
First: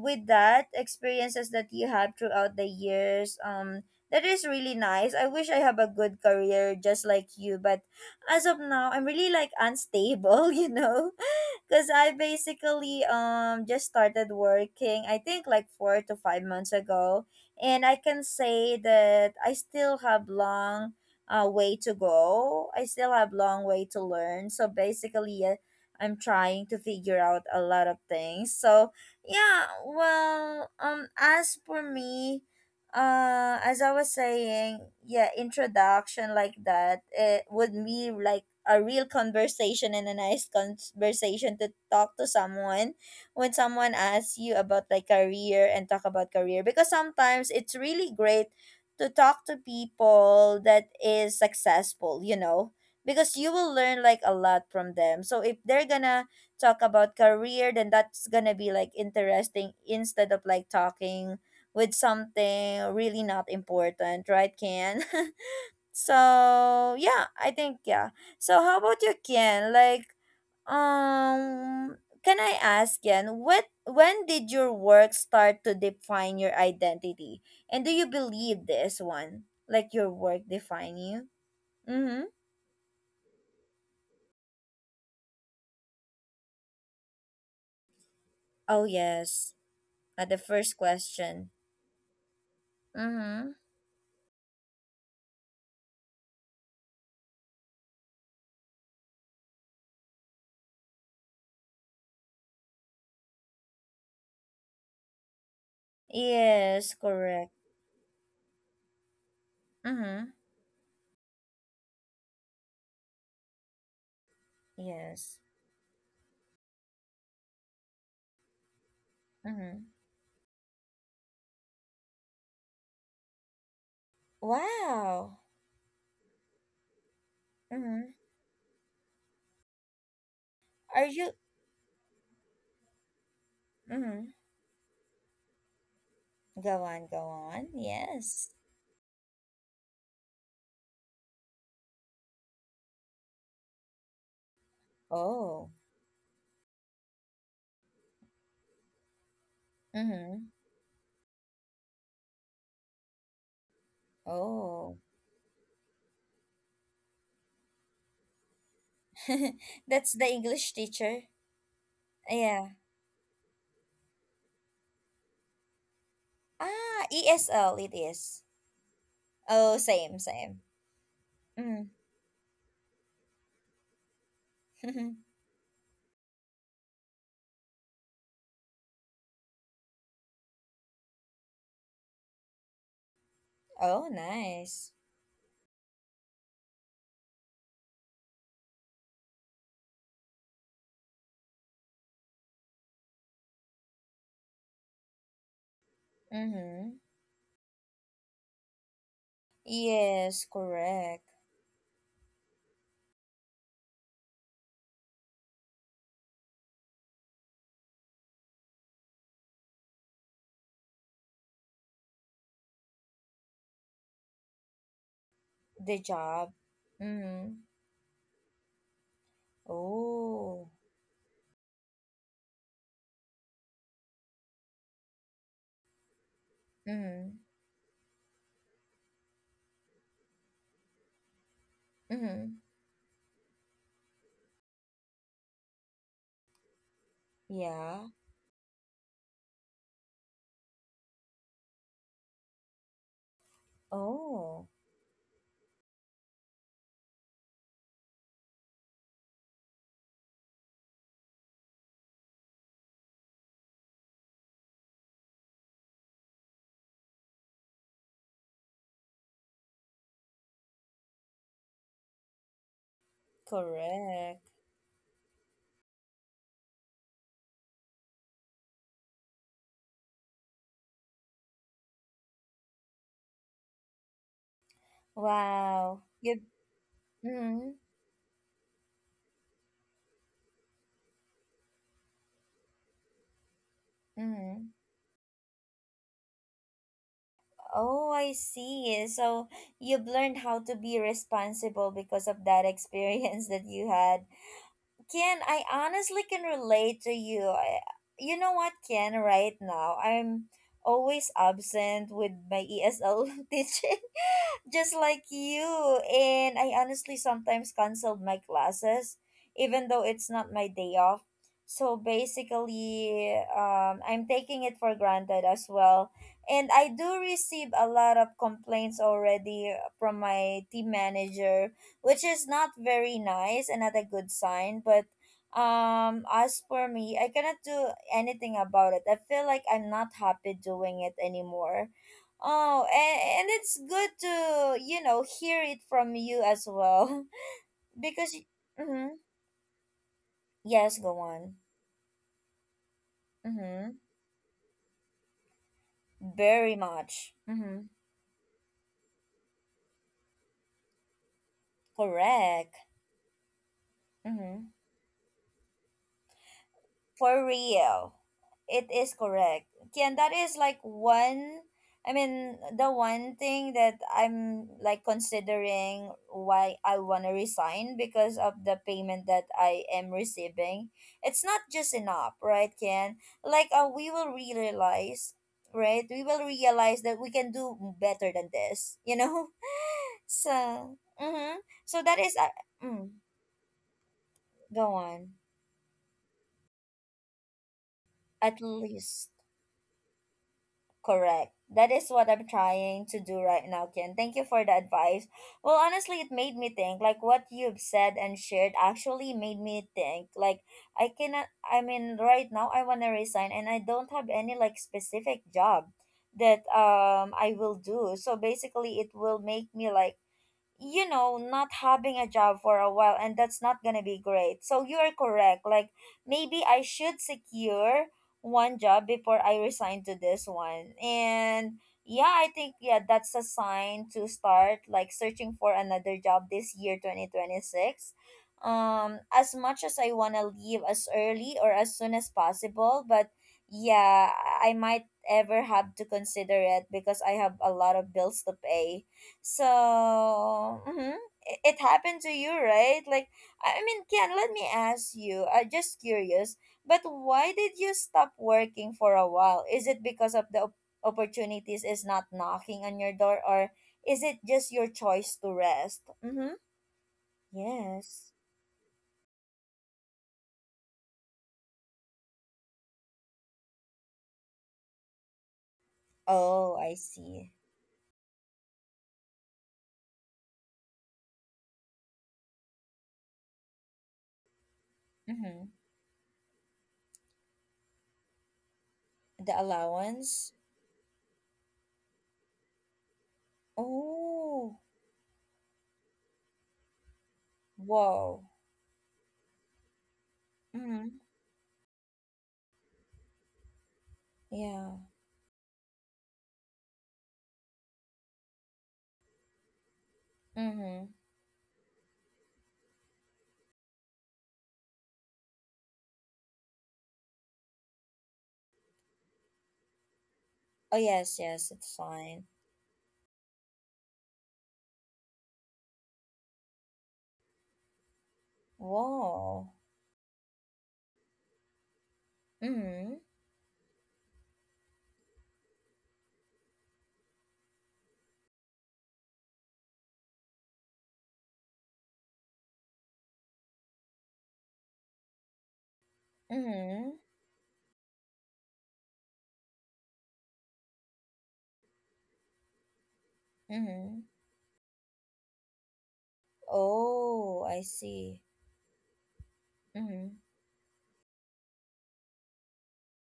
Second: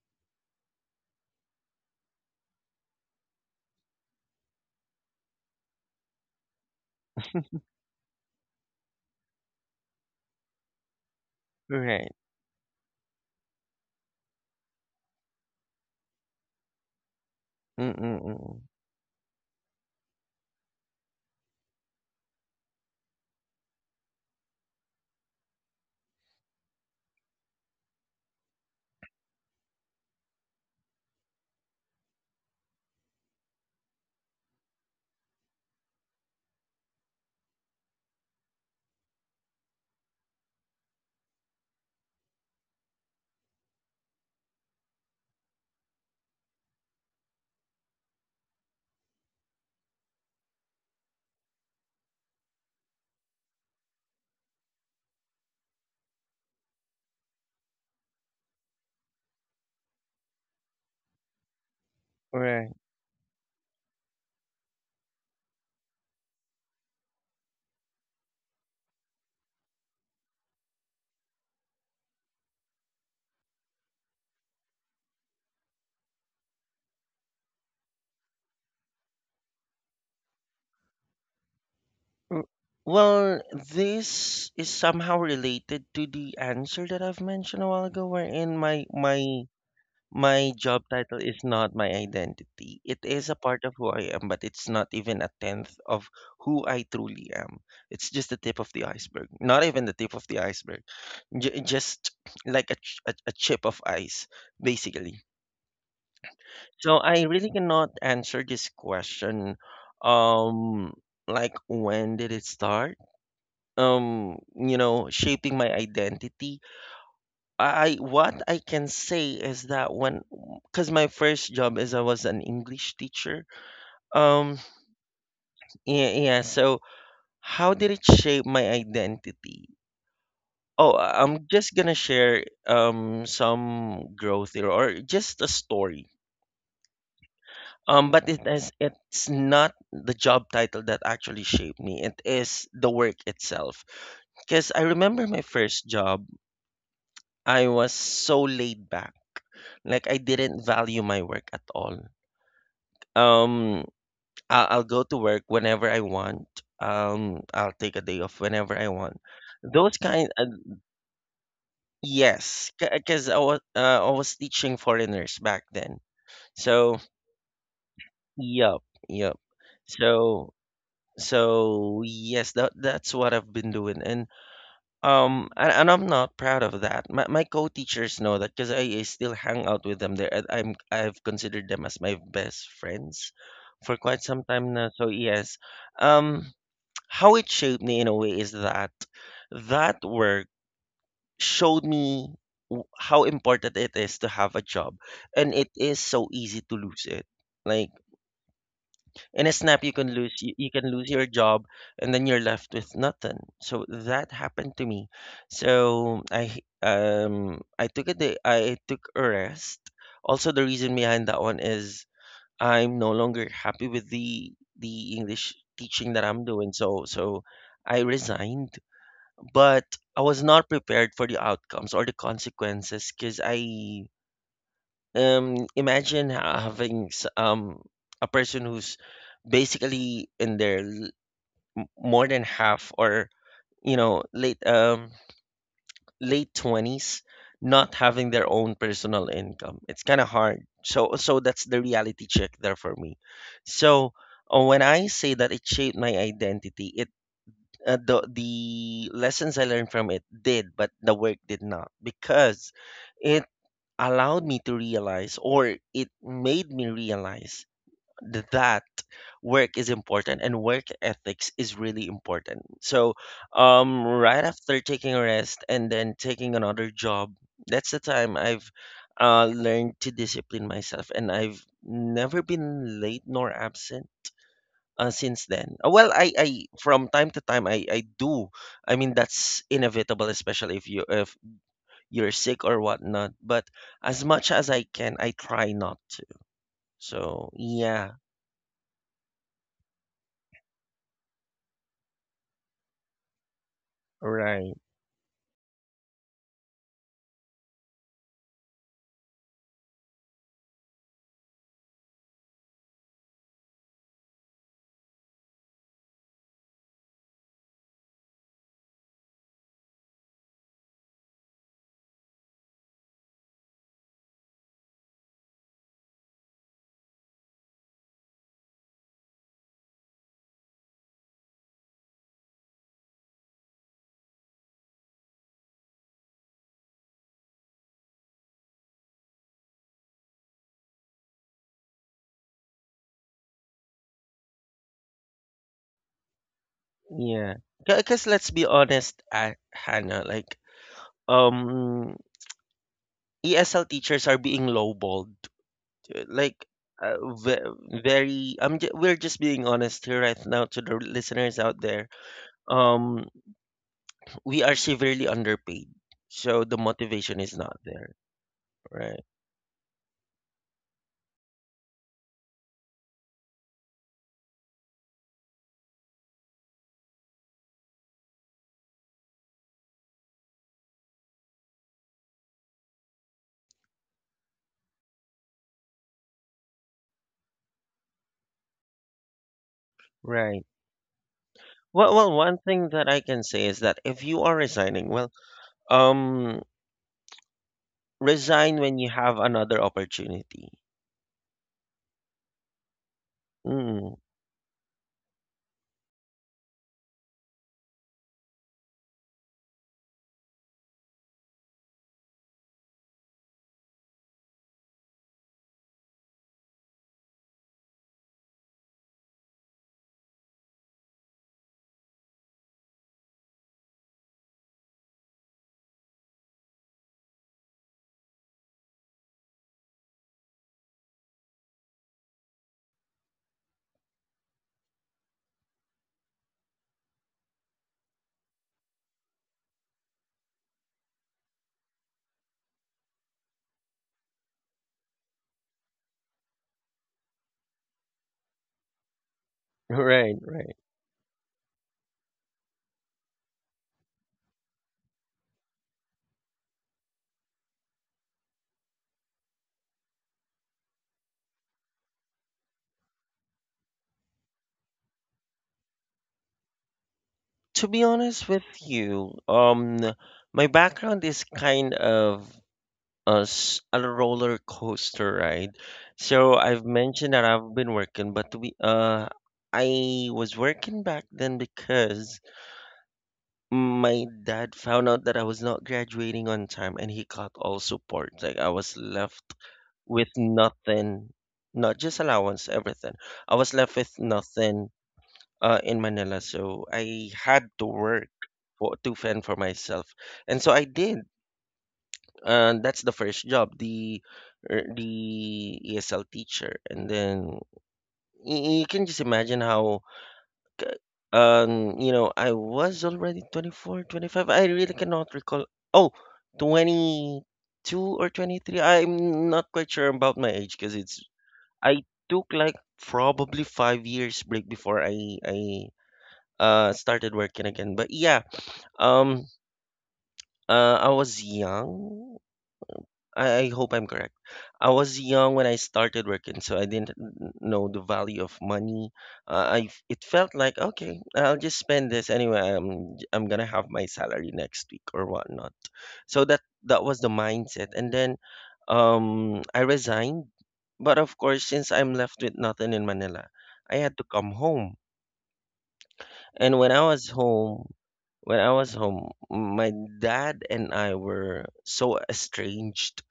with that experiences that you have throughout the years, that is really nice. I wish I have a good career just like you, but as of now, I'm really like unstable. You know, because I Right. basically just started working I think like 4 to 5 months ago, and I can Mm-mm-mm. say that I still have long way to go. I still have long way to learn, so basically yeah, I'm trying to figure out a lot of things. So yeah, well as for me, as I was saying, yeah, introduction like that, it would be like a real conversation and a nice conversation to talk to someone when someone asks you about like career and talk about career, because sometimes it's really great to talk to people that is successful, you know, because you will learn like a lot from them. So if they're gonna talk about career, then that's gonna be like interesting, instead of like talking with Right. something really not important, right, Ken? So yeah, I think yeah. So how about you, Ken? Like, um, can I ask Ken, what when did your work start to define your identity? And do you believe this one? Like your work define you? Mm-hmm. Mm. Well, this is somehow related to the answer that I've mentioned a while ago, wherein Oh my yes. At the my first job title is question. not my identity. It is a Mm-hmm. part of who I am, but it's not even a tenth of who I truly am. It's just the tip of the iceberg. Not even the tip of the iceberg. Just like a chip of ice, basically. Yes, So I really correct. cannot answer this question. Mm-hmm. Um, like when did it start? You know, Yes. shaping my identity. I, what I can say is Mm-hmm. that when, because my first job is I was an English teacher. Um, Wow. yeah, yeah. So how did Mm-hmm. it shape my identity? Oh, Are you I'm just gonna share some Mm-hmm. growth here, or just a story. Go on, go on. But Yes. It's not the job title that actually shaped me. It is the work itself. Because I remember my Oh. first job, I was so laid back. Like, I Mm-hmm. didn't value my work at all. Um, I'll Oh. go to work whenever I want. I'll take a day off whenever I want. Those That's the kind, English teacher. Yeah. yes, because I was teaching foreigners back then. So Ah, ESL it is. yep, yep. Oh, same, So same. so yes, that that's what I've been doing, and Mm-hmm. And I'm not proud of that. My co-teachers know that because I still hang out with them. There, I've considered them as my best friends for Oh, quite some time now. nice. So yes, um. How it shaped me in a way is that that work showed me how important it is to have a job, and it is so easy to Mm-hmm. lose it. Like, in a snap, you can lose Yes, you can lose correct. your job, and then you're left with nothing. So that happened to me. So I took a day I took a rest. Also, the reason behind that one is I'm no longer happy with the English The teaching that I'm job. doing. So so Mm-hmm. I resigned, but I was not Oh. prepared for the outcomes or the consequences because I, imagine having Mm-hmm. A person who's basically in more than Mm-hmm. half, or you know, late late 20s, not Yeah. having their own personal income. It's kind of hard. So so that's the reality check there for me. So Oh, when I say that it shaped my identity, it the lessons I learned from it did, but the work did not, because it allowed me to realize, or it made me realize that work is important and work ethics is really important. So, right correct. after taking a rest and then taking another job, that's the time I've learned to discipline myself, and I've never been late nor absent since then. Wow. Well, Good. I from time to time Mm-hmm. I do. I mean, that's inevitable, especially if you if you're sick or whatnot. But as much Mm-hmm. as I can, I try not to. So Oh, yeah, I see. So you've learned how to be responsible because of that experience that you had. right, Ken, I honestly can relate to you. You know what, Ken, right now, I'm always absent with my ESL teaching just like you. And I honestly sometimes canceled my classes, even though it's not my day off. So basically, I'm taking it for granted as well. And I do receive a lot of complaints already from my team manager, which is not very nice and not a good sign. But as for me, I cannot do anything about it. I feel like I'm not happy doing it anymore. Oh, and it's good to hear it from you as well. yeah. Because because, let's be mm-hmm. honest, Hannah, like Yes, go on. um, ESL Mm-hmm. teachers are being lowballed. Like Very uh, much. ve- Mm-hmm. very, we're just being honest here right now to the listeners out there. Correct. Um, we are Mm-hmm. severely underpaid. So the motivation For is not there. real. It is Right. correct. Kian, that is like I mean, the one thing that I'm like considering why I want to resign because of the payment that I am receiving. It's not just enough, right, Kian? Like, we will right? We will realize that we can do better than this, you know? Right. So, mm-hmm. So Well, that well, is, one thing that mm, I can say is that if you are go resigning, well, on, um, at resign when you least. have another opportunity. Correct. That is what I'm trying to do right now, Ken. Mm. Thank you for the advice. Well, honestly, it made me think. Like what you've said and shared actually made me think. Like I cannot. I mean, right now I wanna resign, and I don't have any like specific job that I will do. So basically, it will make me like you know not having a job for a while, and that's not gonna be great, so you are correct. Like maybe I should secure one job before I resign to this one, and yeah, I think yeah, that's a sign to start like searching for another job this year 2026. As much as I want to leave as early or as soon as possible, but yeah, I might ever have to consider it because I have a lot of bills to pay. So, Right, right. mm-hmm, it happened to you, right? Like, I mean, Ken, let me ask you, I'm just curious, but why did you stop working for a while? Is it because of the opportunities is not knocking on your door, or is it just your choice to rest? Mm-hmm. To be Yes. honest with you, my background is kind of a roller coaster ride. So Oh, I've I mentioned that see. I've been working, but I was working back then because my dad found out that I was Mm-hmm. not graduating on time, and he cut all support. Like, I was The left with allowance. nothing, not just allowance, everything. I was left with Oh, nothing in Manila. So I had to work whoa. To fend for myself. And so I Mm-hmm. did. That's the first job, Yeah. the ESL teacher. And then you can just imagine how K- Mm-hmm. You know, I was already 24, 25. I really cannot recall. Oh, 22 or 23. I'm not quite sure about my age because Oh, it's, yes, yes, it's I fine. took like probably 5 years break before I started working again. But yeah, um, Whoa. I was young, Mm-hmm. I hope I'm correct. I was young when I started working, so I didn't know the value of money. It felt like okay, I'll just spend this anyway. I'm gonna have my salary next week or whatnot. So that that Mm-hmm. was the mindset, and then I resigned. But of course, since I'm left with nothing in Manila, I had Mm-hmm. to come home. And Oh, I see. when I was home, my Mm-hmm. dad and I were so estranged.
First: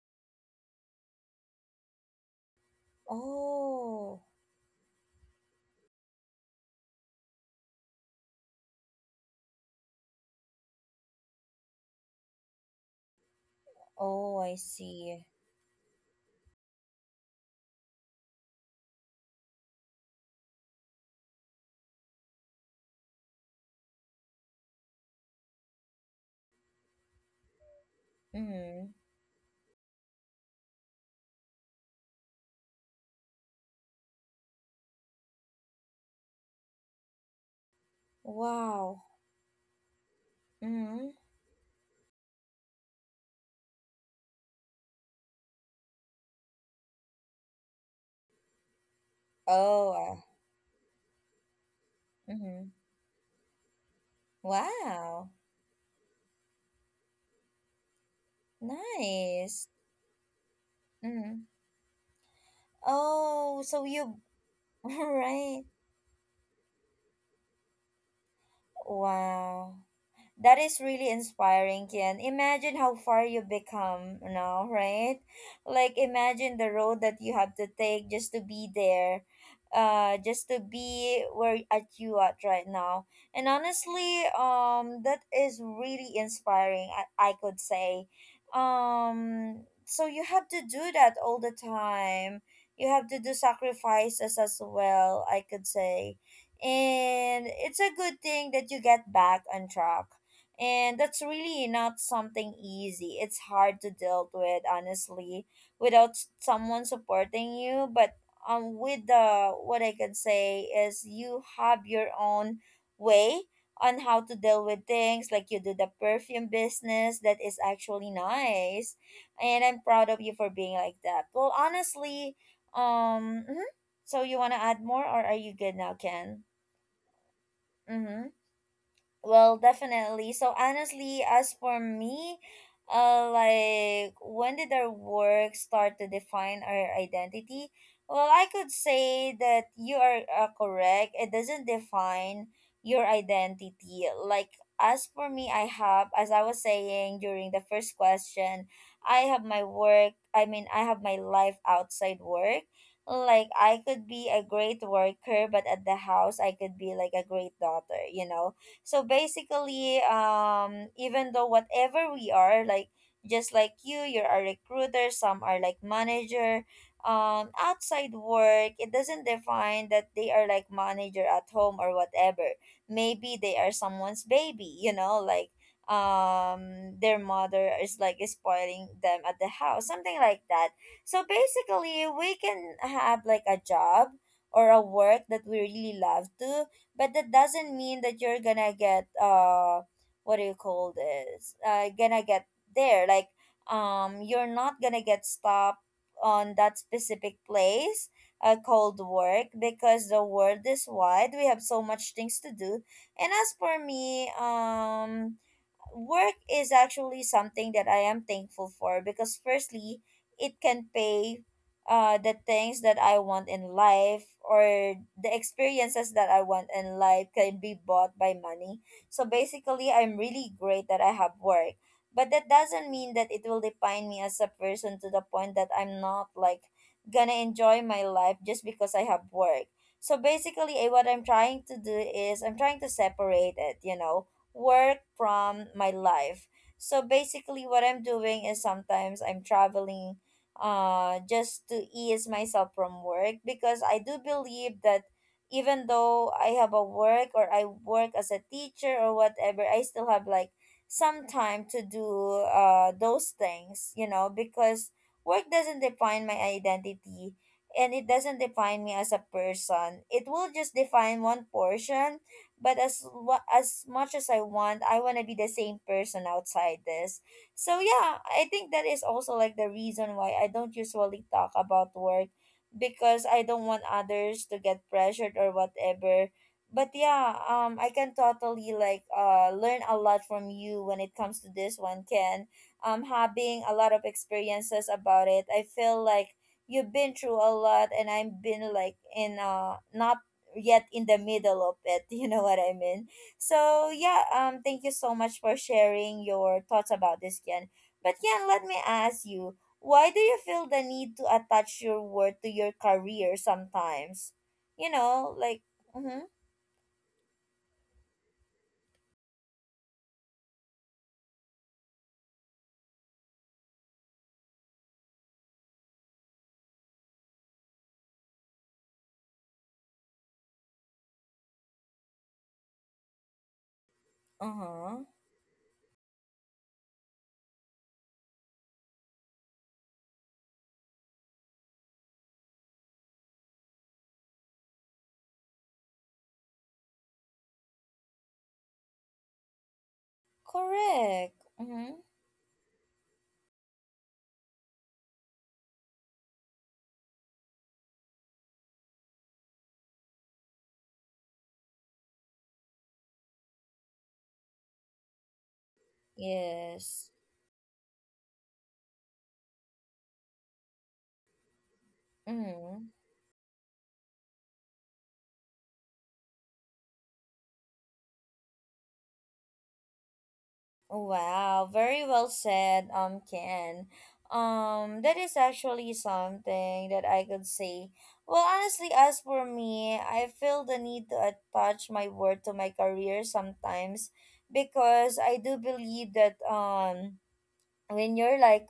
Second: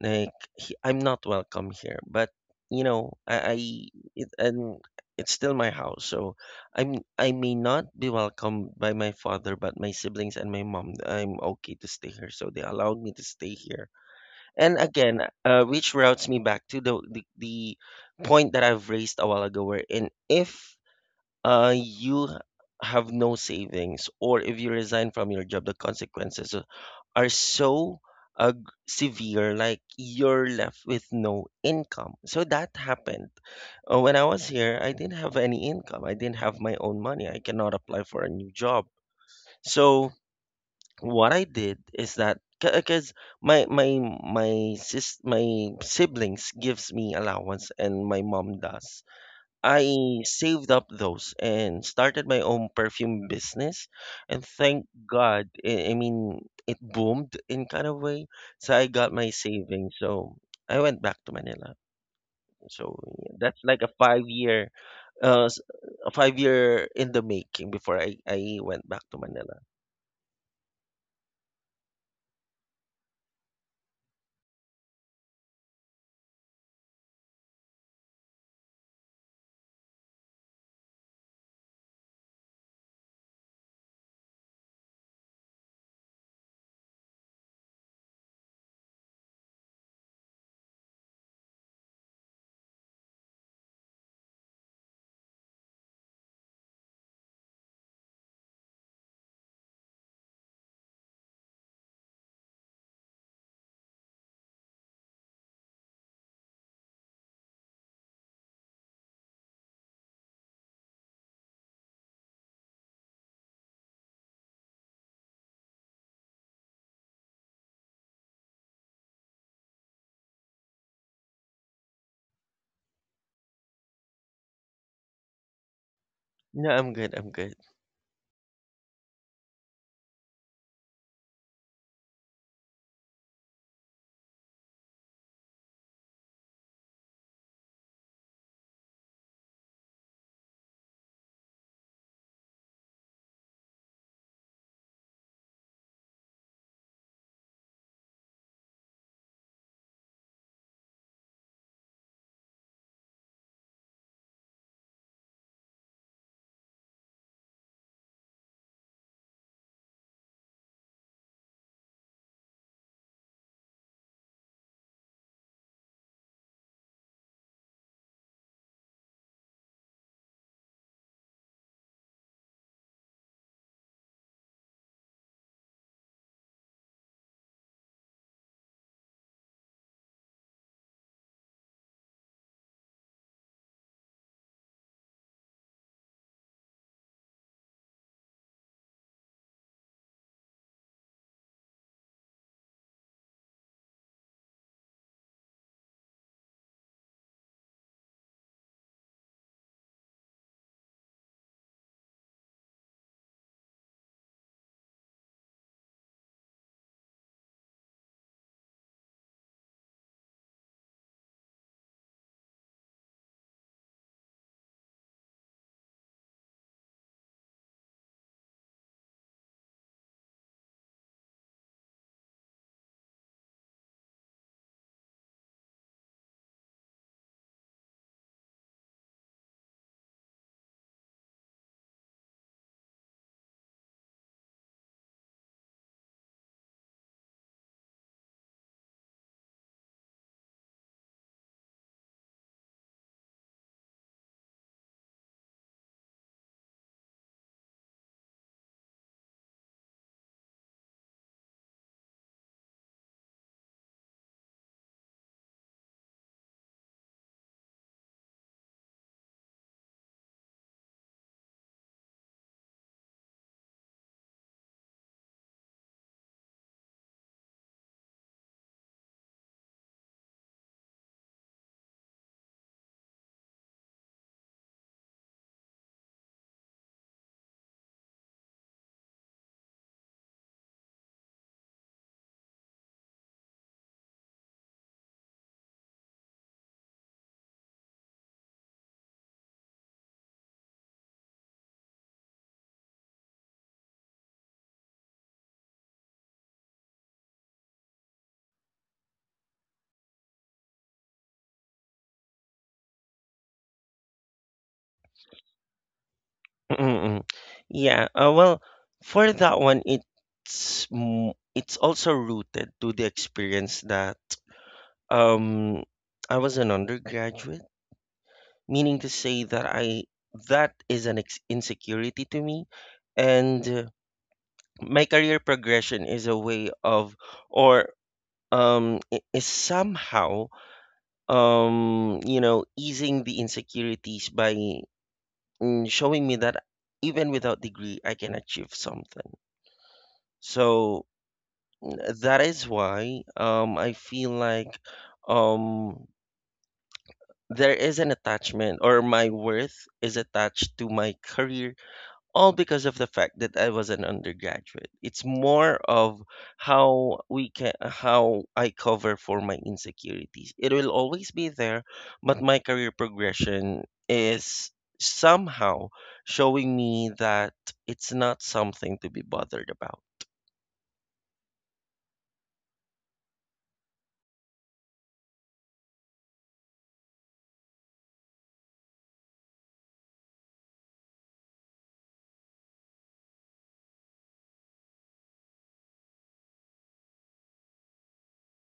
Like, he, I'm not welcome here. But you know, I Oh, it, and it's still my house, so I'm, I may not be welcomed by my father, but my siblings and my mom, I'm okay to stay here, so they allowed me to stay here. oh, I And see. again, which routes me back to the point that I've raised a while ago, where in if you have no savings, or if you resign from your job, the consequences are so uh, g- Mm-hmm. severe. Like, you're left with no income. So that happened. When I was here, I didn't have any income. I didn't have my own money. I cannot apply for a new job. Wow. So Mm-hmm. what I did is that because my sis my siblings gives me allowance and my mom does, Oh, I saved up those and started my mm-hmm. own perfume business. And thank Wow. God, I mean, it boomed in kind of way. So I got my Nice. savings. So I went back Mm-hmm. to Manila. So yeah, Oh, that's so like a you, 5 year, uh, right. s- a 5 year in the making before I went back to Manila. Wow. That is really inspiring, Kian. Imagine how far you become now, right? Like imagine the road that you have to take just to be there, just to be where at you at right now. And honestly, that is really inspiring. I could say, um, so you have to do that all the time. You have to do sacrifices as well. I could say, and it's a good thing that you get back on track, and that's really not something easy. It's hard to deal with, honestly, without someone supporting you. But with the what I can say is you have your own way on how to deal with things. Like you do the perfume business that is actually nice, and I'm proud of you for being like that. Well, honestly, um, mhm. So you wanna add more, or are you good now, Ken? No, I'm good. I'm good. Mm-hmm. Well, definitely. So honestly, as for me, like when did our work start to define our identity? Well, I could say that you are correct. It doesn't define your identity. Like as for me, I have, as I was saying during the first question, I have my work. I mean, I have my life outside work. Like I could be a great worker, but at the house, I could be like a great daughter. You know, so basically, even though whatever we are, like just like you, you're a recruiter, some are like manager, outside work, it doesn't define that they are like manager at home or whatever. Maybe they are someone's baby, you know, like their mother is like spoiling them at the house, something like that. So basically we can have like a job or a work that we really love to, but that doesn't mean that you're gonna get what do you call this, gonna get there like you're not gonna get stopped on that specific place, called work, because the world is wide, we have so much things to do. And as for me, work is actually something that I am thankful for because firstly, it can pay the things that I want in life, or the experiences that I want in life can be bought by money. So basically, I'm really great that I have work. But that doesn't mean that it will define me as a person to the point that I'm not like gonna enjoy my life just because I have work. So basically, what I'm trying to do is I'm trying to separate it, you know, work from my life. So basically, what I'm doing is sometimes I'm traveling, just to ease myself from work, because I do believe that even though I have a work or I work as a teacher or whatever, I still have like some time to do those things, you know, because work doesn't define my identity, and it doesn't define me as a person. It will just define one portion, but as much as I want to be the same person outside this. So yeah, I think that is also like the reason why I don't usually talk about work, because I don't want others to get pressured or whatever. But yeah, I can totally like learn a lot from you when it comes to this one, Ken. Having a lot of experiences about it. I feel like you've been through a lot, and I've been like in not yet in the middle of it. You know what I mean? So yeah, thank you so much for sharing your thoughts about this, Ken. But Ken, let me ask you, why do you feel the need to attach your worth to your career sometimes, you know, like mm-hmm, Mm-mm. Yeah. Well, for that one, it's also rooted to the experience that, um, I was an undergraduate, meaning to say that I, that is an insecurity to me, and my uh-huh, career progression is a way of, or is somehow you know, easing the insecurities by mm, showing me that even without degree, I can achieve something. So correct, mm-hmm, mm, that is why I feel like um, there is an attachment, or my worth is attached to my career, all because of the fact that I was an undergraduate. It's more of yes, how we can how I cover for my insecurities. It will always be there, but my mm-hmm. career progression is somehow showing me that it's not something to be bothered about. Wow, very well said, Ken. That is actually something that I could say. Well, honestly, as for me, I feel the need to attach my work to my career sometimes, because I do believe that when you're like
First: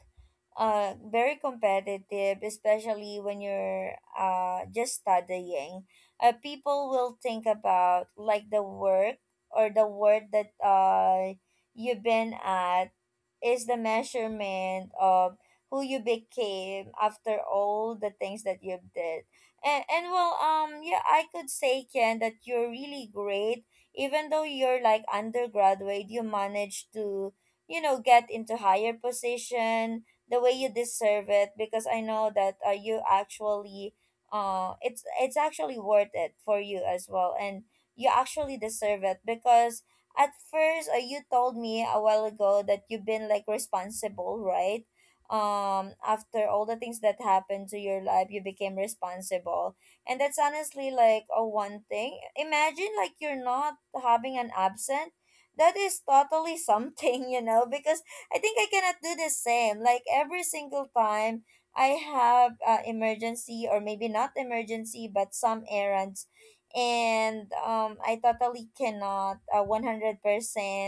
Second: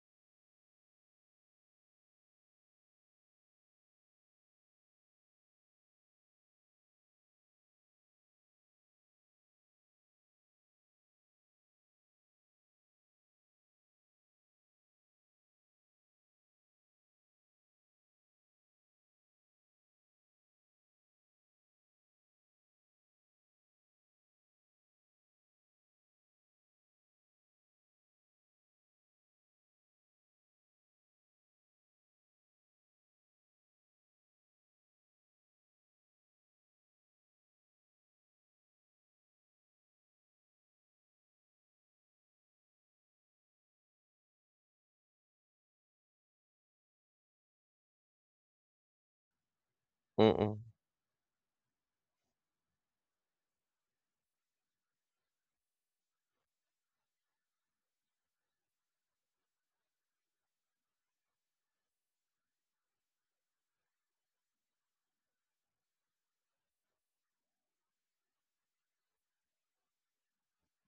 very competitive, especially when you're just studying, people will think about like the work or the word that you've been at is the measurement of who you became after all the things that you've did. And well, yeah, I could say, Ken, that you're really great. Even though you're like undergraduate, you managed to, you know, get into higher position the way you deserve it, because I know that you actually it's actually worth it for you as well, and you actually deserve it because at first, you told me a while ago that you've been like responsible, right? After all the things that happened to your life, you became responsible, and that's Mm-mm. honestly like a one thing. Imagine like you're not having an absence, that is totally something, you know, because I think I cannot do the same. Like every single time I have emergency, or maybe not emergency, but some errands, and I totally cannot 100%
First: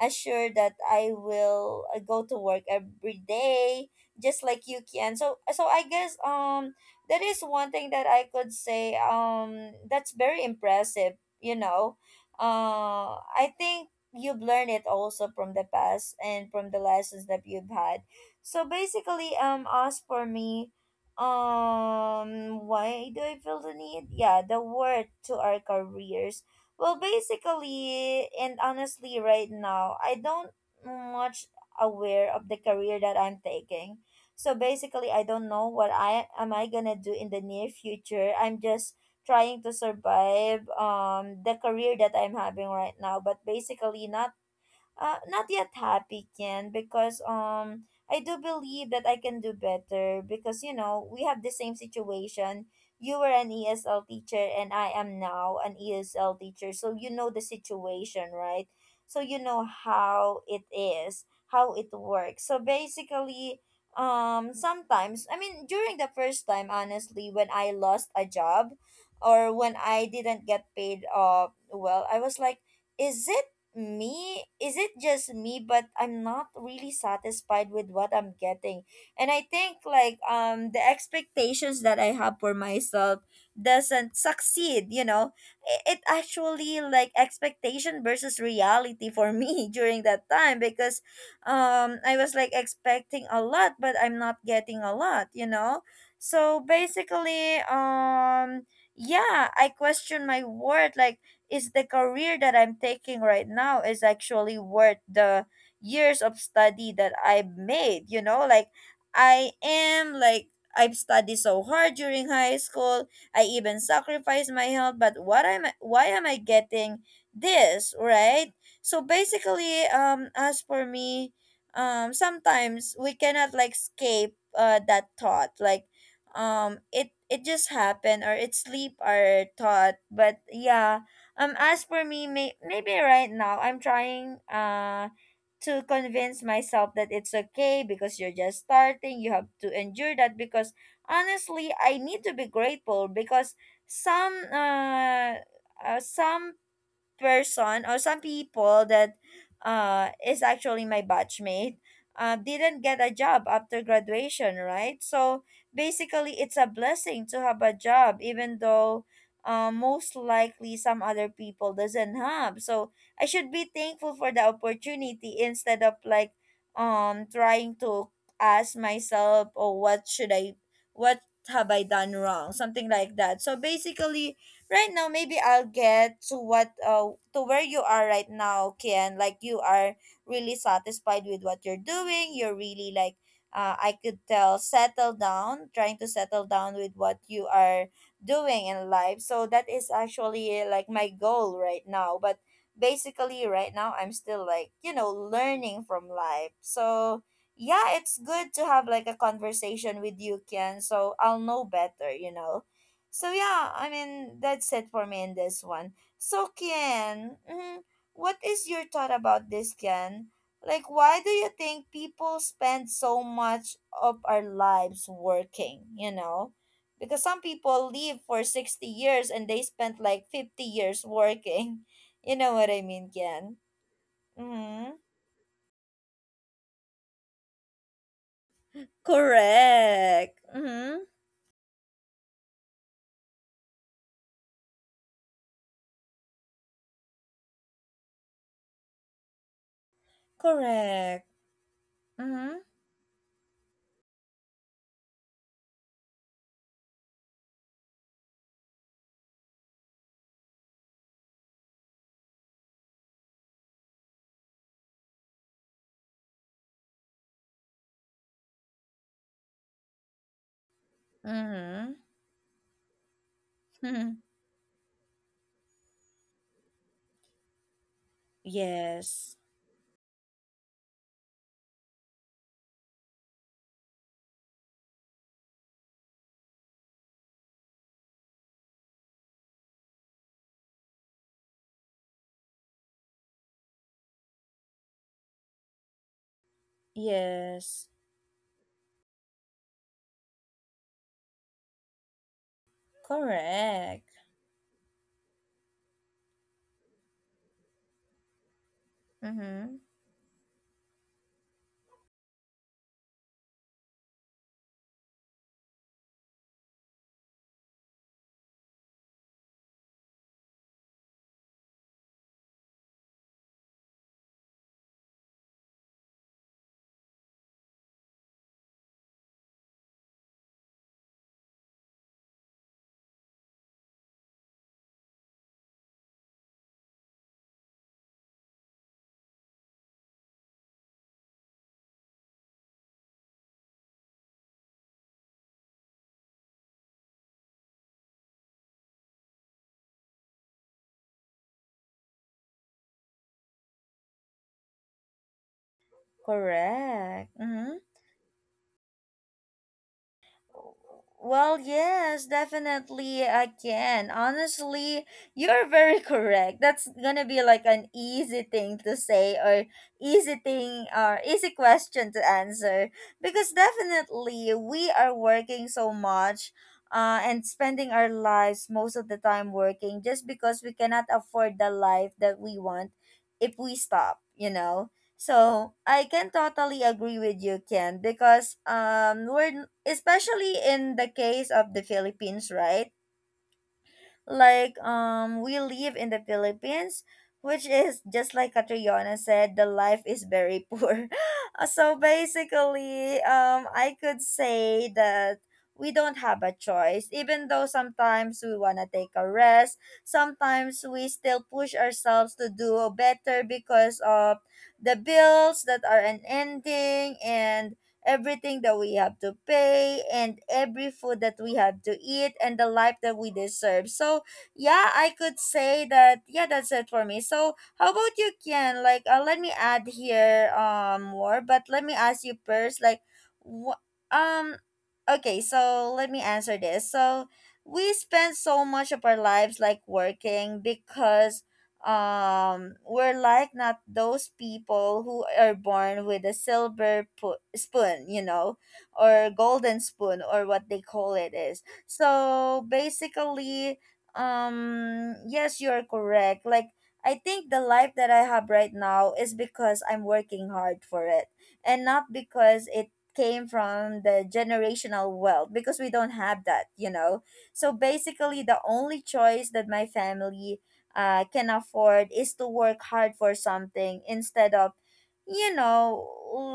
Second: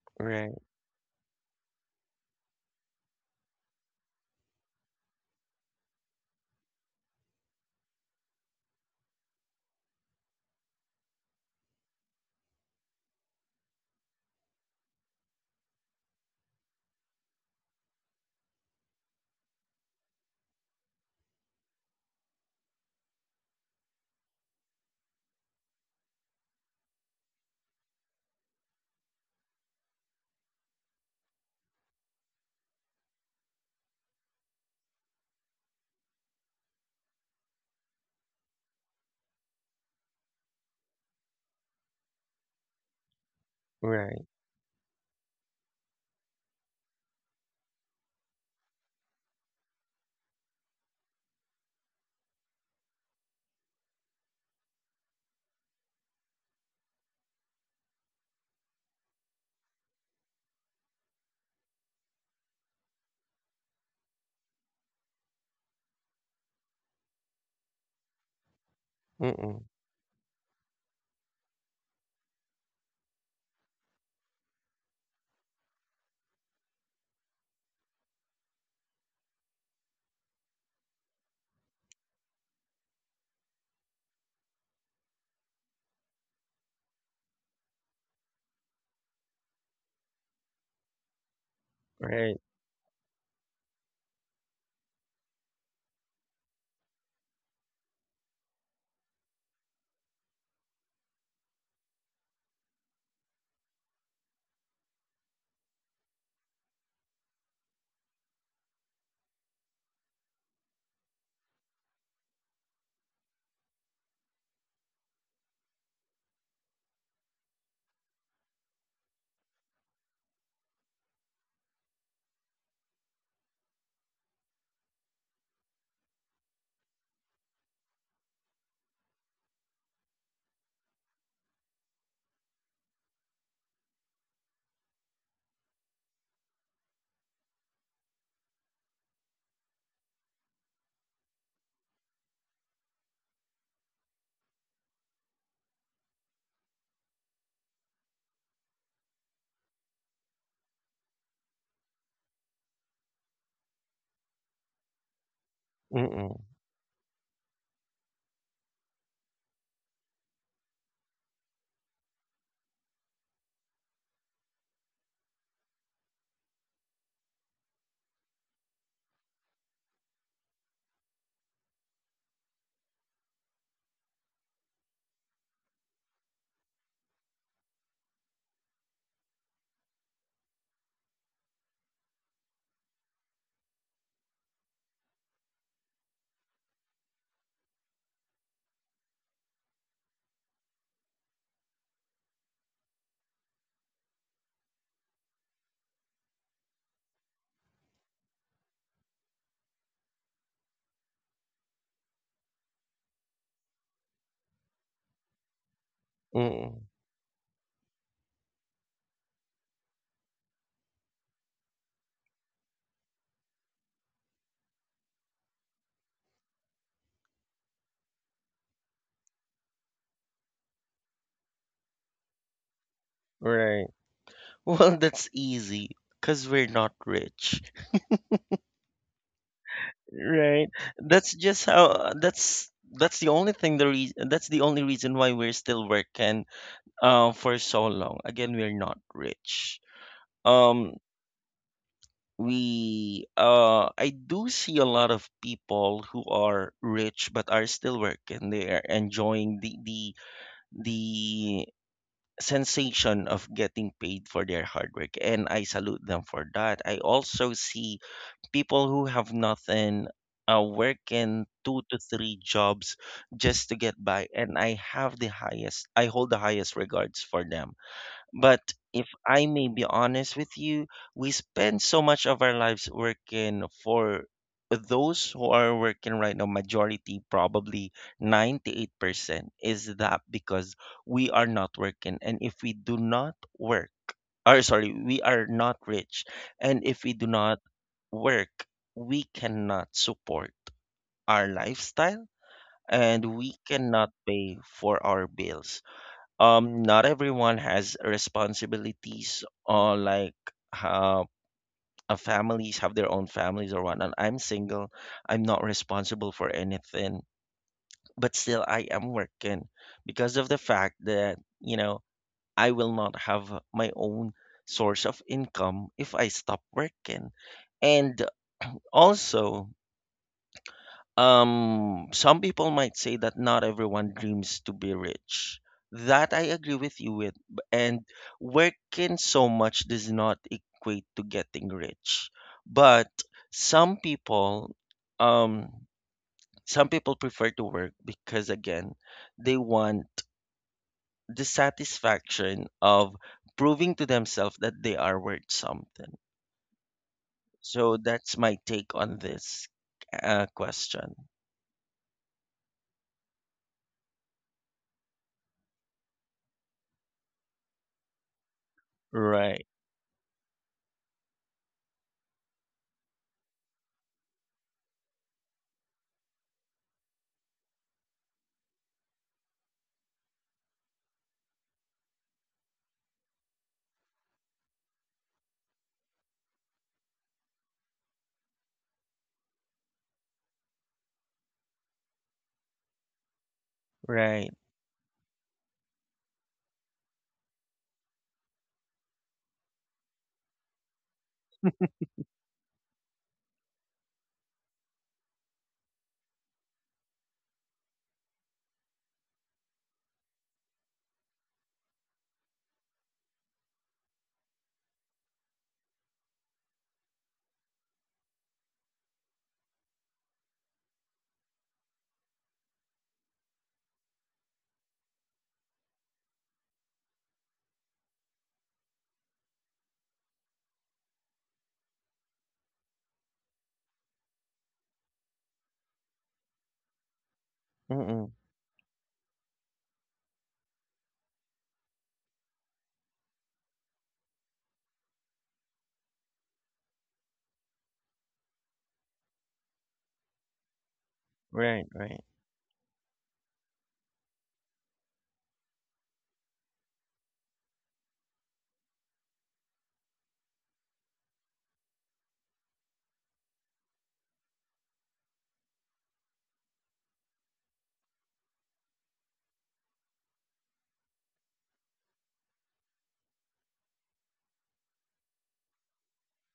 assure Right, that I will go to work every day just like you can. So so I guess that is one thing that I could say, that's very impressive, you know. I think you've learned it also from the past, and from the lessons that you've had. So basically, as for me, why do I feel the need? Yeah, the word to our careers. Well, basically, and honestly, right now, I don't much aware of the career that I'm taking. So basically, I don't know what I am I gonna do in the near future. I'm just trying to survive the career that I'm having right now, but basically right. not not yet happy, Ken, because I do believe that I can do better, because you know we have the same situation. You were an ESL teacher and I am now an ESL teacher, so you know the situation, right? So you know how it is, how it works. So basically, sometimes during the first time, honestly, when I lost a job, or Mm-mm. when I didn't get paid off, well, I was like, is it is it just me, but I'm not really satisfied with what I'm getting. And I think like the expectations that I have for myself doesn't succeed. It actually like expectation versus reality for me during that time because I Right. was like expecting a lot but I'm not getting a lot, you know? So basically, yeah, I question my worth. Like, is the career that I'm taking right now is actually worth the years of study that I've made, you know? Like, I am like, I've studied so hard during high school. I even sacrificed my health, but why am I getting this, right? So basically, as for me, sometimes we cannot like escape that thought. Like, it just happened or it sleep our thought. But yeah, as for me, maybe right now I'm trying to convince myself that it's okay because you're just starting. You have to endure that because honestly, I need to be grateful because some uh, some person or some people that is actually my batchmate didn't get a job after graduation, right? So Mm-mm. basically, it's a blessing to have a job even though, most likely, some other people doesn't have. So I should be thankful for the opportunity instead of like trying to ask myself, oh, what should I what have I done wrong, something like that. So basically right now, maybe I'll get to what to where you are right now, Kian. Like, you are really satisfied with what you're doing. You're really like, I could tell, settle down, trying to settle down with what you are doing in life. So that is actually like my goal right now. But basically right now I'm still like, you know, learning from life. So yeah, it's good to have like a conversation with you, Kian. So I'll know better, you know? So yeah, I mean, that's it for me in this one. So Mm-mm. Kian, mhm, what is your thought about this, Kian? Like, why do you think people spend so much of our lives working? You know, because some people live for 60 years and they spent like 50 years working. You know what I mean, Kian? Right. Mm-hmm. Well, that's easy because we're not rich, Correct. right? Mm-hmm. That's just how that's the only thing, the reason, that's the only reason why we're still working for so long. Again, we're not rich. Um Correct. Mm-hmm. we I do see a lot of people who are rich but are still working. They are enjoying the sensation of getting paid for their hard work, and I salute them for that. I also see people who have nothing working two Mm-hmm. to three jobs just to get by, and I hold the highest regards for them. But if Yes. I may be honest with you, we spend so much of our lives working for, those who are working right now, majority, probably 98%, is that because we are not working and if we do not work, or sorry, we are not rich, and if we do not Yes. work, we cannot support our lifestyle, and we Correct. cannot pay for our bills. Not everyone has responsibilities Mm-hmm. or like uh, families have their own families or whatnot. I'm single, I'm not responsible for anything, but still I am working, because of the fact that, you know, I will not have my own source of income if I stop working. And also, um, some people might say that not everyone dreams to be rich. That I agree with you with. And working so much does not equate to getting rich. But some people, um, some people prefer to work, because again, they want the satisfaction of proving to themselves that they are worth something. Correct. Mm-hmm. So that's my take on this question. Well, yes, definitely I can. Honestly, you're very correct. That's gonna be like an easy thing to say, Right, or easy thing or easy question to answer because definitely we are working so much, and spending our lives most of the time working just because we cannot afford the life that we want if we stop, you know? So I can totally agree with you, Ken, because we're especially in the case of the Philippines, right? right. Like, we live in the Philippines, which is just like Katriona said, the life is very poor. So basically, I could say that we don't have a choice. Even though sometimes we wanna take a rest, sometimes we still push ourselves to do better because of the bills that are unending, and everything that we have to pay, and every food that we have to eat, and the life that we deserve. So yeah, I could say that yeah, that's it for me. So how about you, Ken? Like, let me add here more, but let me ask you first. Like, wh- um, okay, so let me answer this. So we Mm-mm. spend so much of our lives like working because we're like not those people who are born with a silver spoon, you know, or golden spoon, or what they call it is. Right, right, So basically, yes, you're correct. Like, I think the life that I have right now is because I'm working hard for it, and not because it came from the generational wealth, because we don't have that, you know? So basically, the only choice that my family can afford is to work hard for something instead of, you know,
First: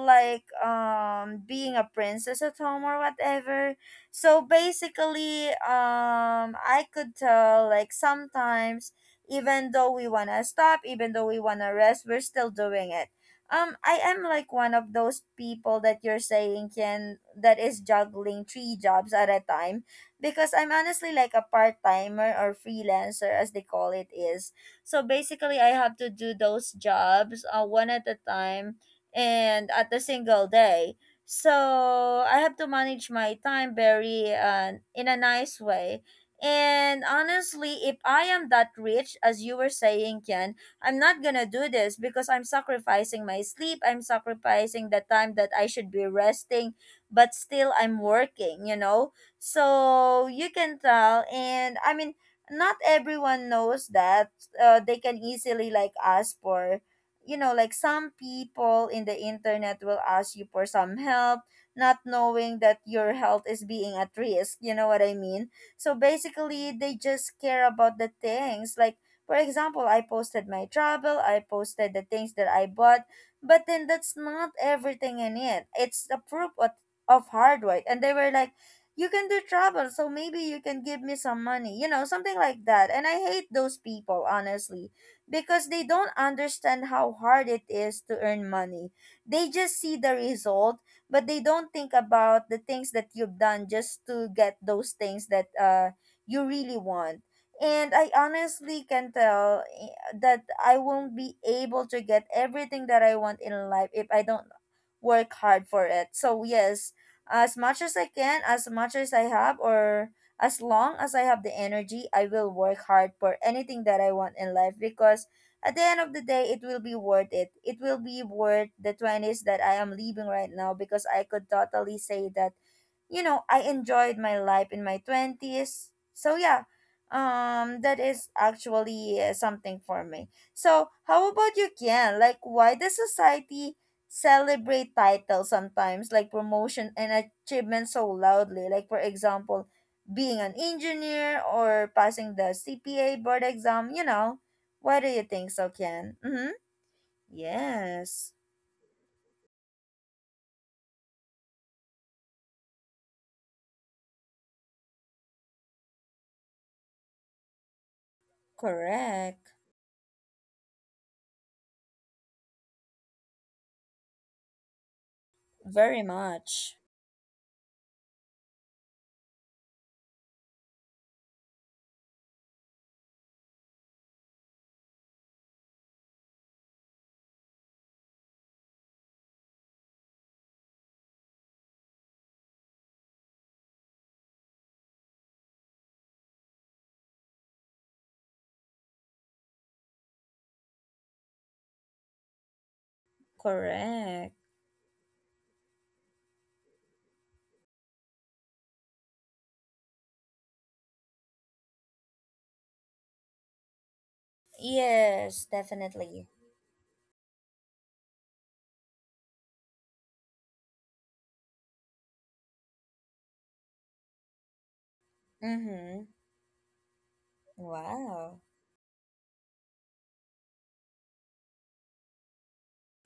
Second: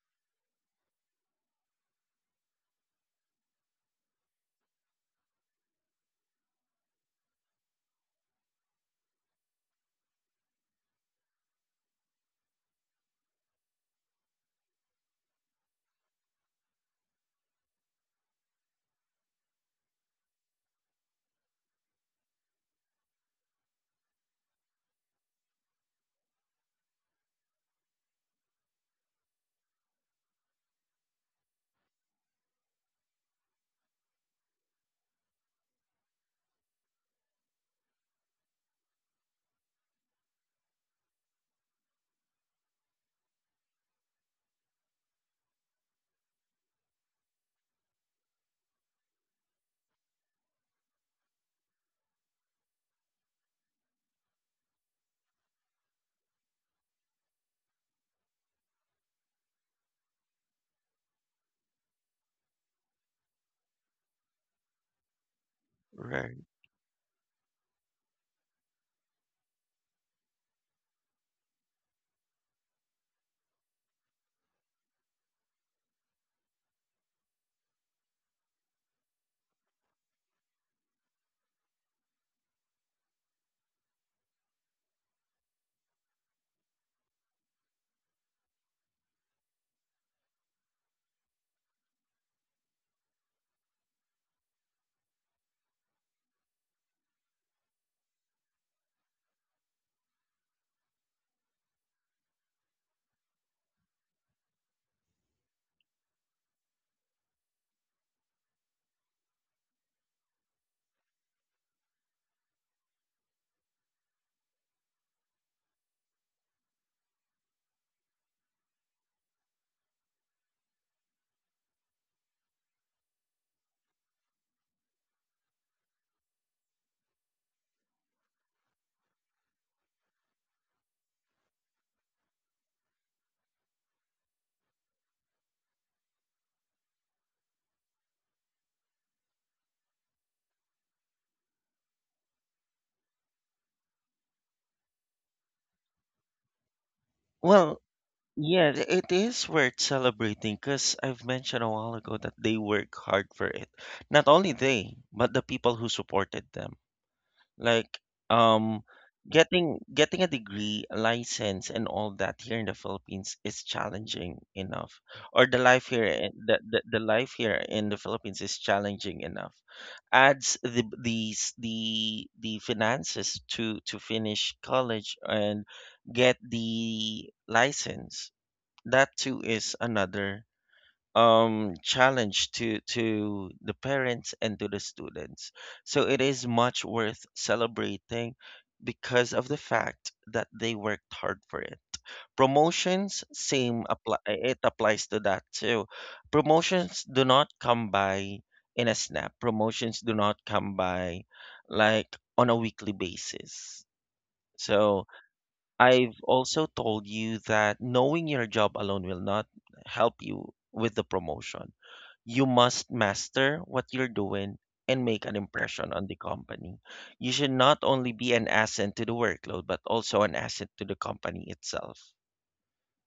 like being a princess at home or whatever. So basically, I could tell like sometimes, even though we want to stop, even though we want to rest, we're still doing it. I am like one of those people that you're saying, can that is juggling three jobs at a time because I'm honestly like a part-timer or freelancer, as they call it is. So basically I have to do those jobs, one at a time and at a single day. So I have to manage my time very in a nice way. And honestly, if I am that rich, as you were saying, Ken, I'm not gonna do this because I'm sacrificing my sleep. I'm sacrificing the time that I should be resting, but still I'm working, you know? So you can tell, and I mean, not everyone knows that, they can easily like ask for, you know, like some people in the internet will ask you for some help, not knowing that your health is being at risk. You know what I mean? So right. basically, they just care about the things like. For example, I posted my travel, I posted the things that I bought, but then that's not everything in it. It's a proof of hard work. And they were like, you can do travel, so maybe you can give me some money, you know, something like that. And I hate those people honestly because they don't understand how hard it is to earn money. They just see the result, but they don't think about the things that you've done just to get those things that you really want. And I honestly can tell, eh, that I won't be able to get everything that I want in life if I don't work hard for it. So yes, as much as I can, as much as I have, or as long as I have the energy, I will work hard for anything that I want in life because at the end of the day, it will be worth it. It will be worth the 20s that I am leaving right now because I could totally say that, you know, I enjoyed my life in my 20s. So, yeah, that is actually something for me. So, how about you, Kian? Like, why does society celebrate titles sometimes like promotion and achievements so loudly, like for example being an engineer or passing the cpa board exam, you know? Why do you think so, Ken? Mm-hmm. Well, Yes. yeah, it is worth celebrating because I've mentioned a while ago that they work hard for it. Not only they, but the people who supported them. Like, um, Correct. Getting a degree, a license, and all that here in the Philippines is challenging enough. Or the life Very here, much. The life here in the Philippines is challenging enough. Adds the these the finances to finish college and get the license. That too is another challenge to the parents and to the students. So it is much worth celebrating because of the fact that they worked hard for it. Promotions, same apply, Correct. it applies to that too. Promotions do not come by in a snap. Promotions do not come by like on a weekly basis. So Yes, I've definitely. also told you that knowing your job alone will not help you with the promotion. You must master what you're doing and make an impression Mm-hmm. on the company. You should not only be Wow. an asset to the workload, but also an asset to the company itself.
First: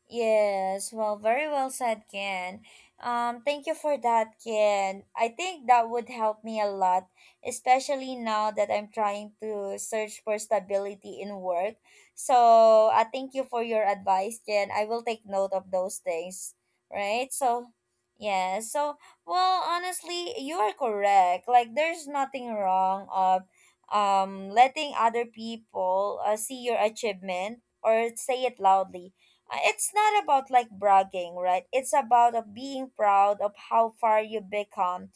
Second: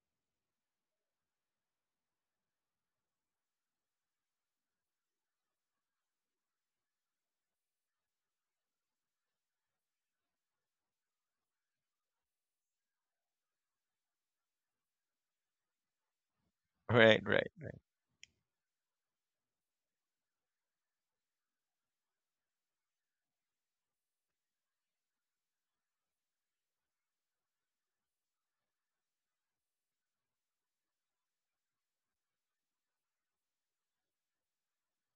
Yes, well, very well said, Ken. Thank you for that, Ken. I think that would help me a lot, especially now that I'm trying to search for stability in work. So, I thank you for your advice, Ken. I will take note of those things, Right, right? right. So, yeah. So, well, honestly, you are correct. Like, there's nothing wrong of letting other people see your achievement or say it loudly. It's not about like bragging, right? It's about being proud of how far you become,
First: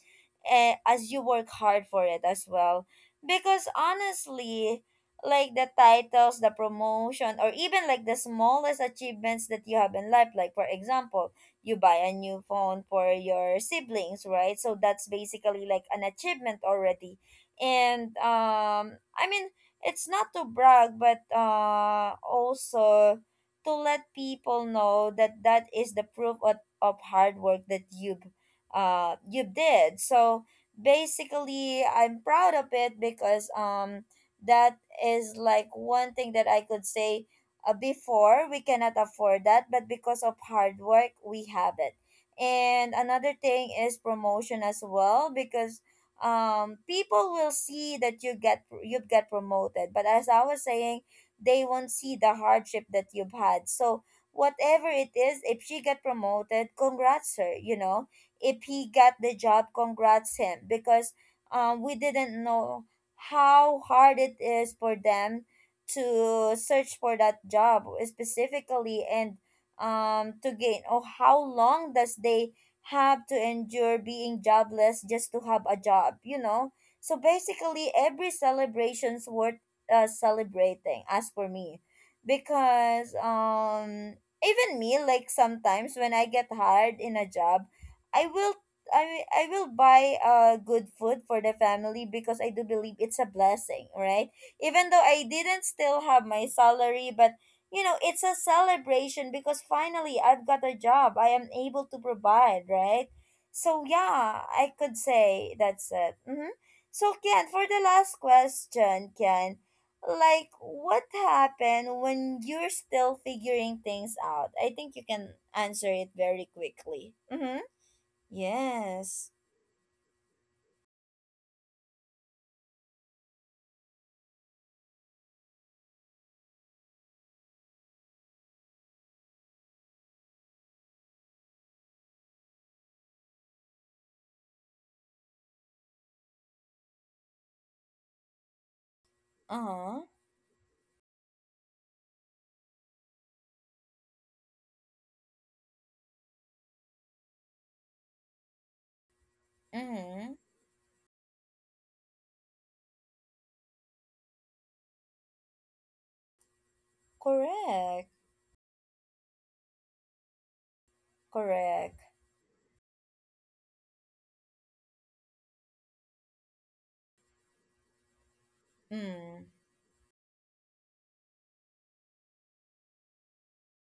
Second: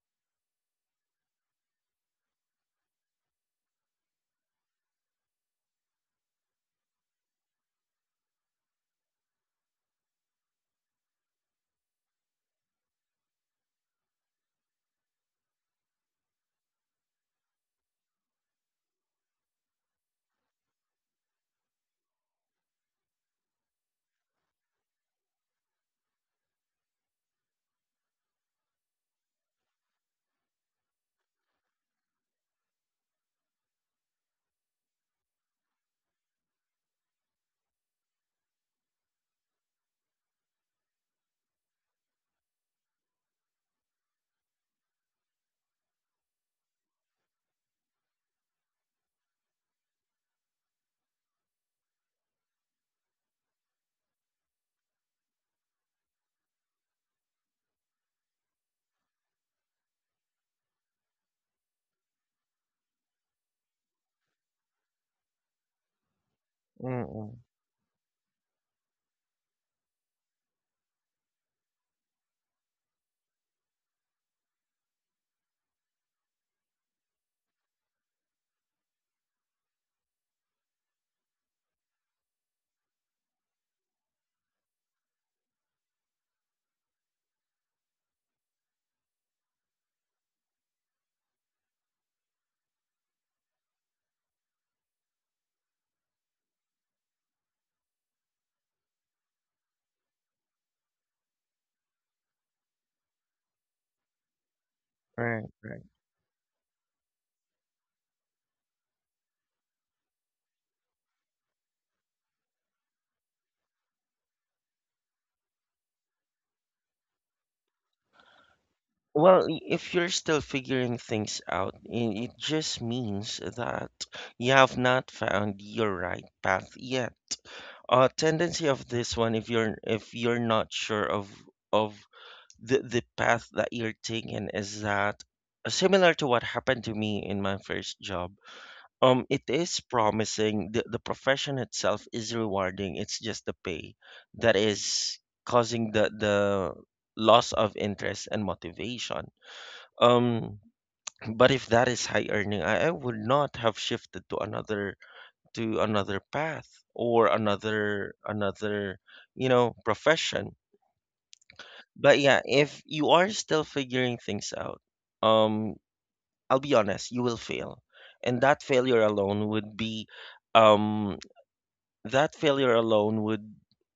as you work hard for it as well. Because honestly, like the titles, the promotion, or even like the smallest achievements that you have in life, like for example, you buy a new phone for your siblings, right? So that's basically like an achievement already. And I mean, it's not to brag but also to let people know that that is the proof of hard work that you've you did. So basically, I'm proud of it because that is like one thing that I could say, before we cannot afford that, but because of hard work we have it. And another thing is promotion as well because people will see that you've get promoted, but as I was saying, they won't see the hardship that you've had. So whatever it is, if she got promoted, congrats her, you know. If he got the job, congrats him because we didn't know how hard it is for them to search for that Mm-mm. job specifically, and to gain, or how long does they have to endure being jobless just to have a job, you know? So basically every celebration's worth celebrating, as for me, because even me, like sometimes when I get hired in a job, i will I, I will buy good food for the family because I do believe it's a blessing, right? Even though I didn't still have my salary, but you know, it's a celebration because finally I've got a job. I am able to provide, right? So, yeah, I could Right, say right. that's it. Mm-hmm. So, Ken, for the last question, Ken, like what happened when you're still figuring things out? I think you can answer it very quickly. Mm-hmm. Yes. Well, if you're still figuring things out, it just means that you have not found your right path yet. Uh, tendency of this one, if you're not sure of of the path that you're taking, is that similar to what happened to me in my first job. Um, it is Uh-huh. promising, the profession itself is rewarding, it's just the pay that is causing the loss of interest and motivation. Mm-hmm. Um, but if that is high earning, I would not have shifted to another, to another path or Correct. another you know, profession. Correct. But yeah, if you are still figuring things out, um, I'll be honest, you will fail, and that failure Mm. alone would be um, that failure alone would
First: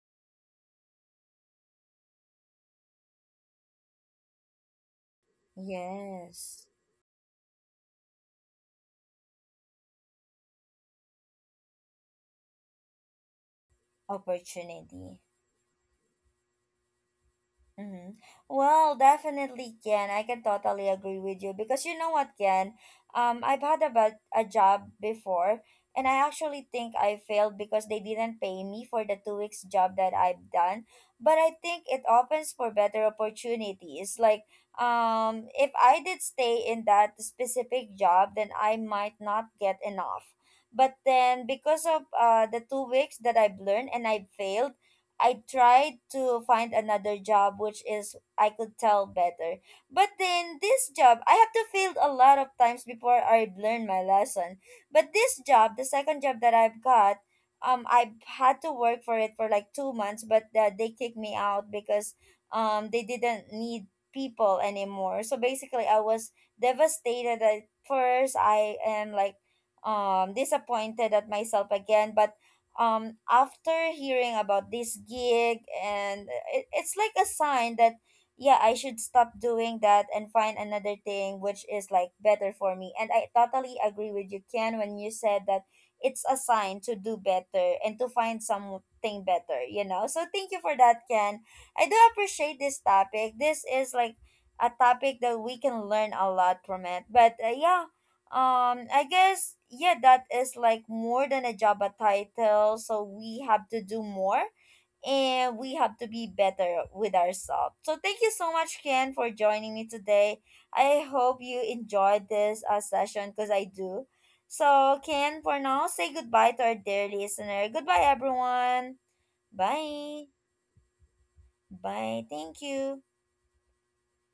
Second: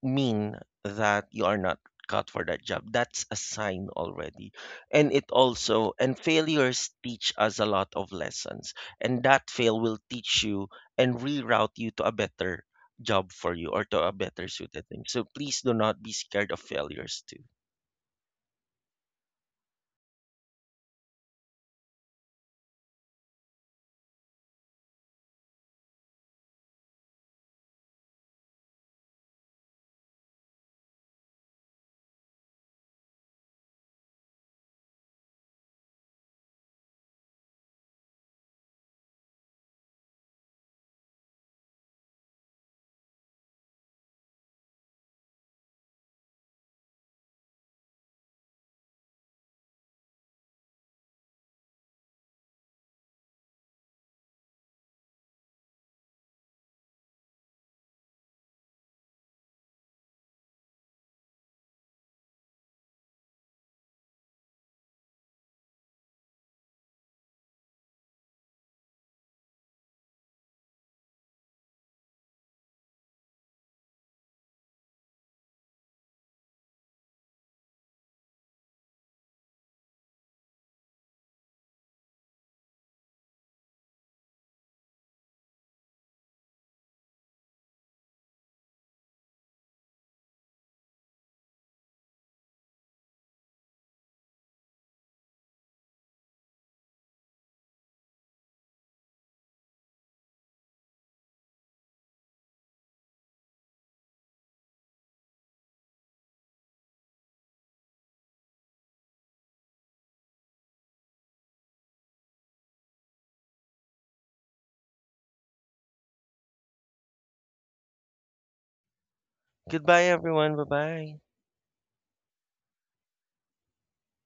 mean that you are not cut for that job. That's a sign already. And it also, and Yes. failures teach us a lot of lessons. And that fail will teach you and reroute you to a better job for you, or to a better suited thing. Opportunity. So please do not be scared of failures too. Mm-hmm. Well, definitely, Ken. I can totally agree with you because you know what, Ken? I've had a job before, and I actually think I failed because they didn't pay me for the 2 weeks job that I've done. But I think it opens for better opportunities. Like, if I did stay in that specific job, then I might not get enough. But then, because of the 2 weeks that I've learned and I failed, I tried to find another job which is I could tell better. But then this job I have to fail a lot of times before I learn my lesson. But this job, the second job that I've got, I had to work for it for like 2 months, but they kicked me out because they didn't need people anymore. So basically I was devastated at first. I am like disappointed at myself again, but after hearing about this gig and it's like a sign that yeah, I should stop doing that and find another thing which is like better for me. And I totally agree with you, Ken, when you said that it's a sign to do better and to find something better, you know? So thank you for that, Ken. I do appreciate this topic. This is like a topic that we can learn a lot from it, but yeah, I guess yeah, that is like more than a job a title. So we have to do more and we have to be better with ourselves. So thank you so much, Ken, for joining me today. I hope you enjoyed this session because I do. So Ken, for now, say goodbye to our dear listener. Goodbye, everyone. Goodbye, Bye. everyone. Bye bye. Bye. Thank you.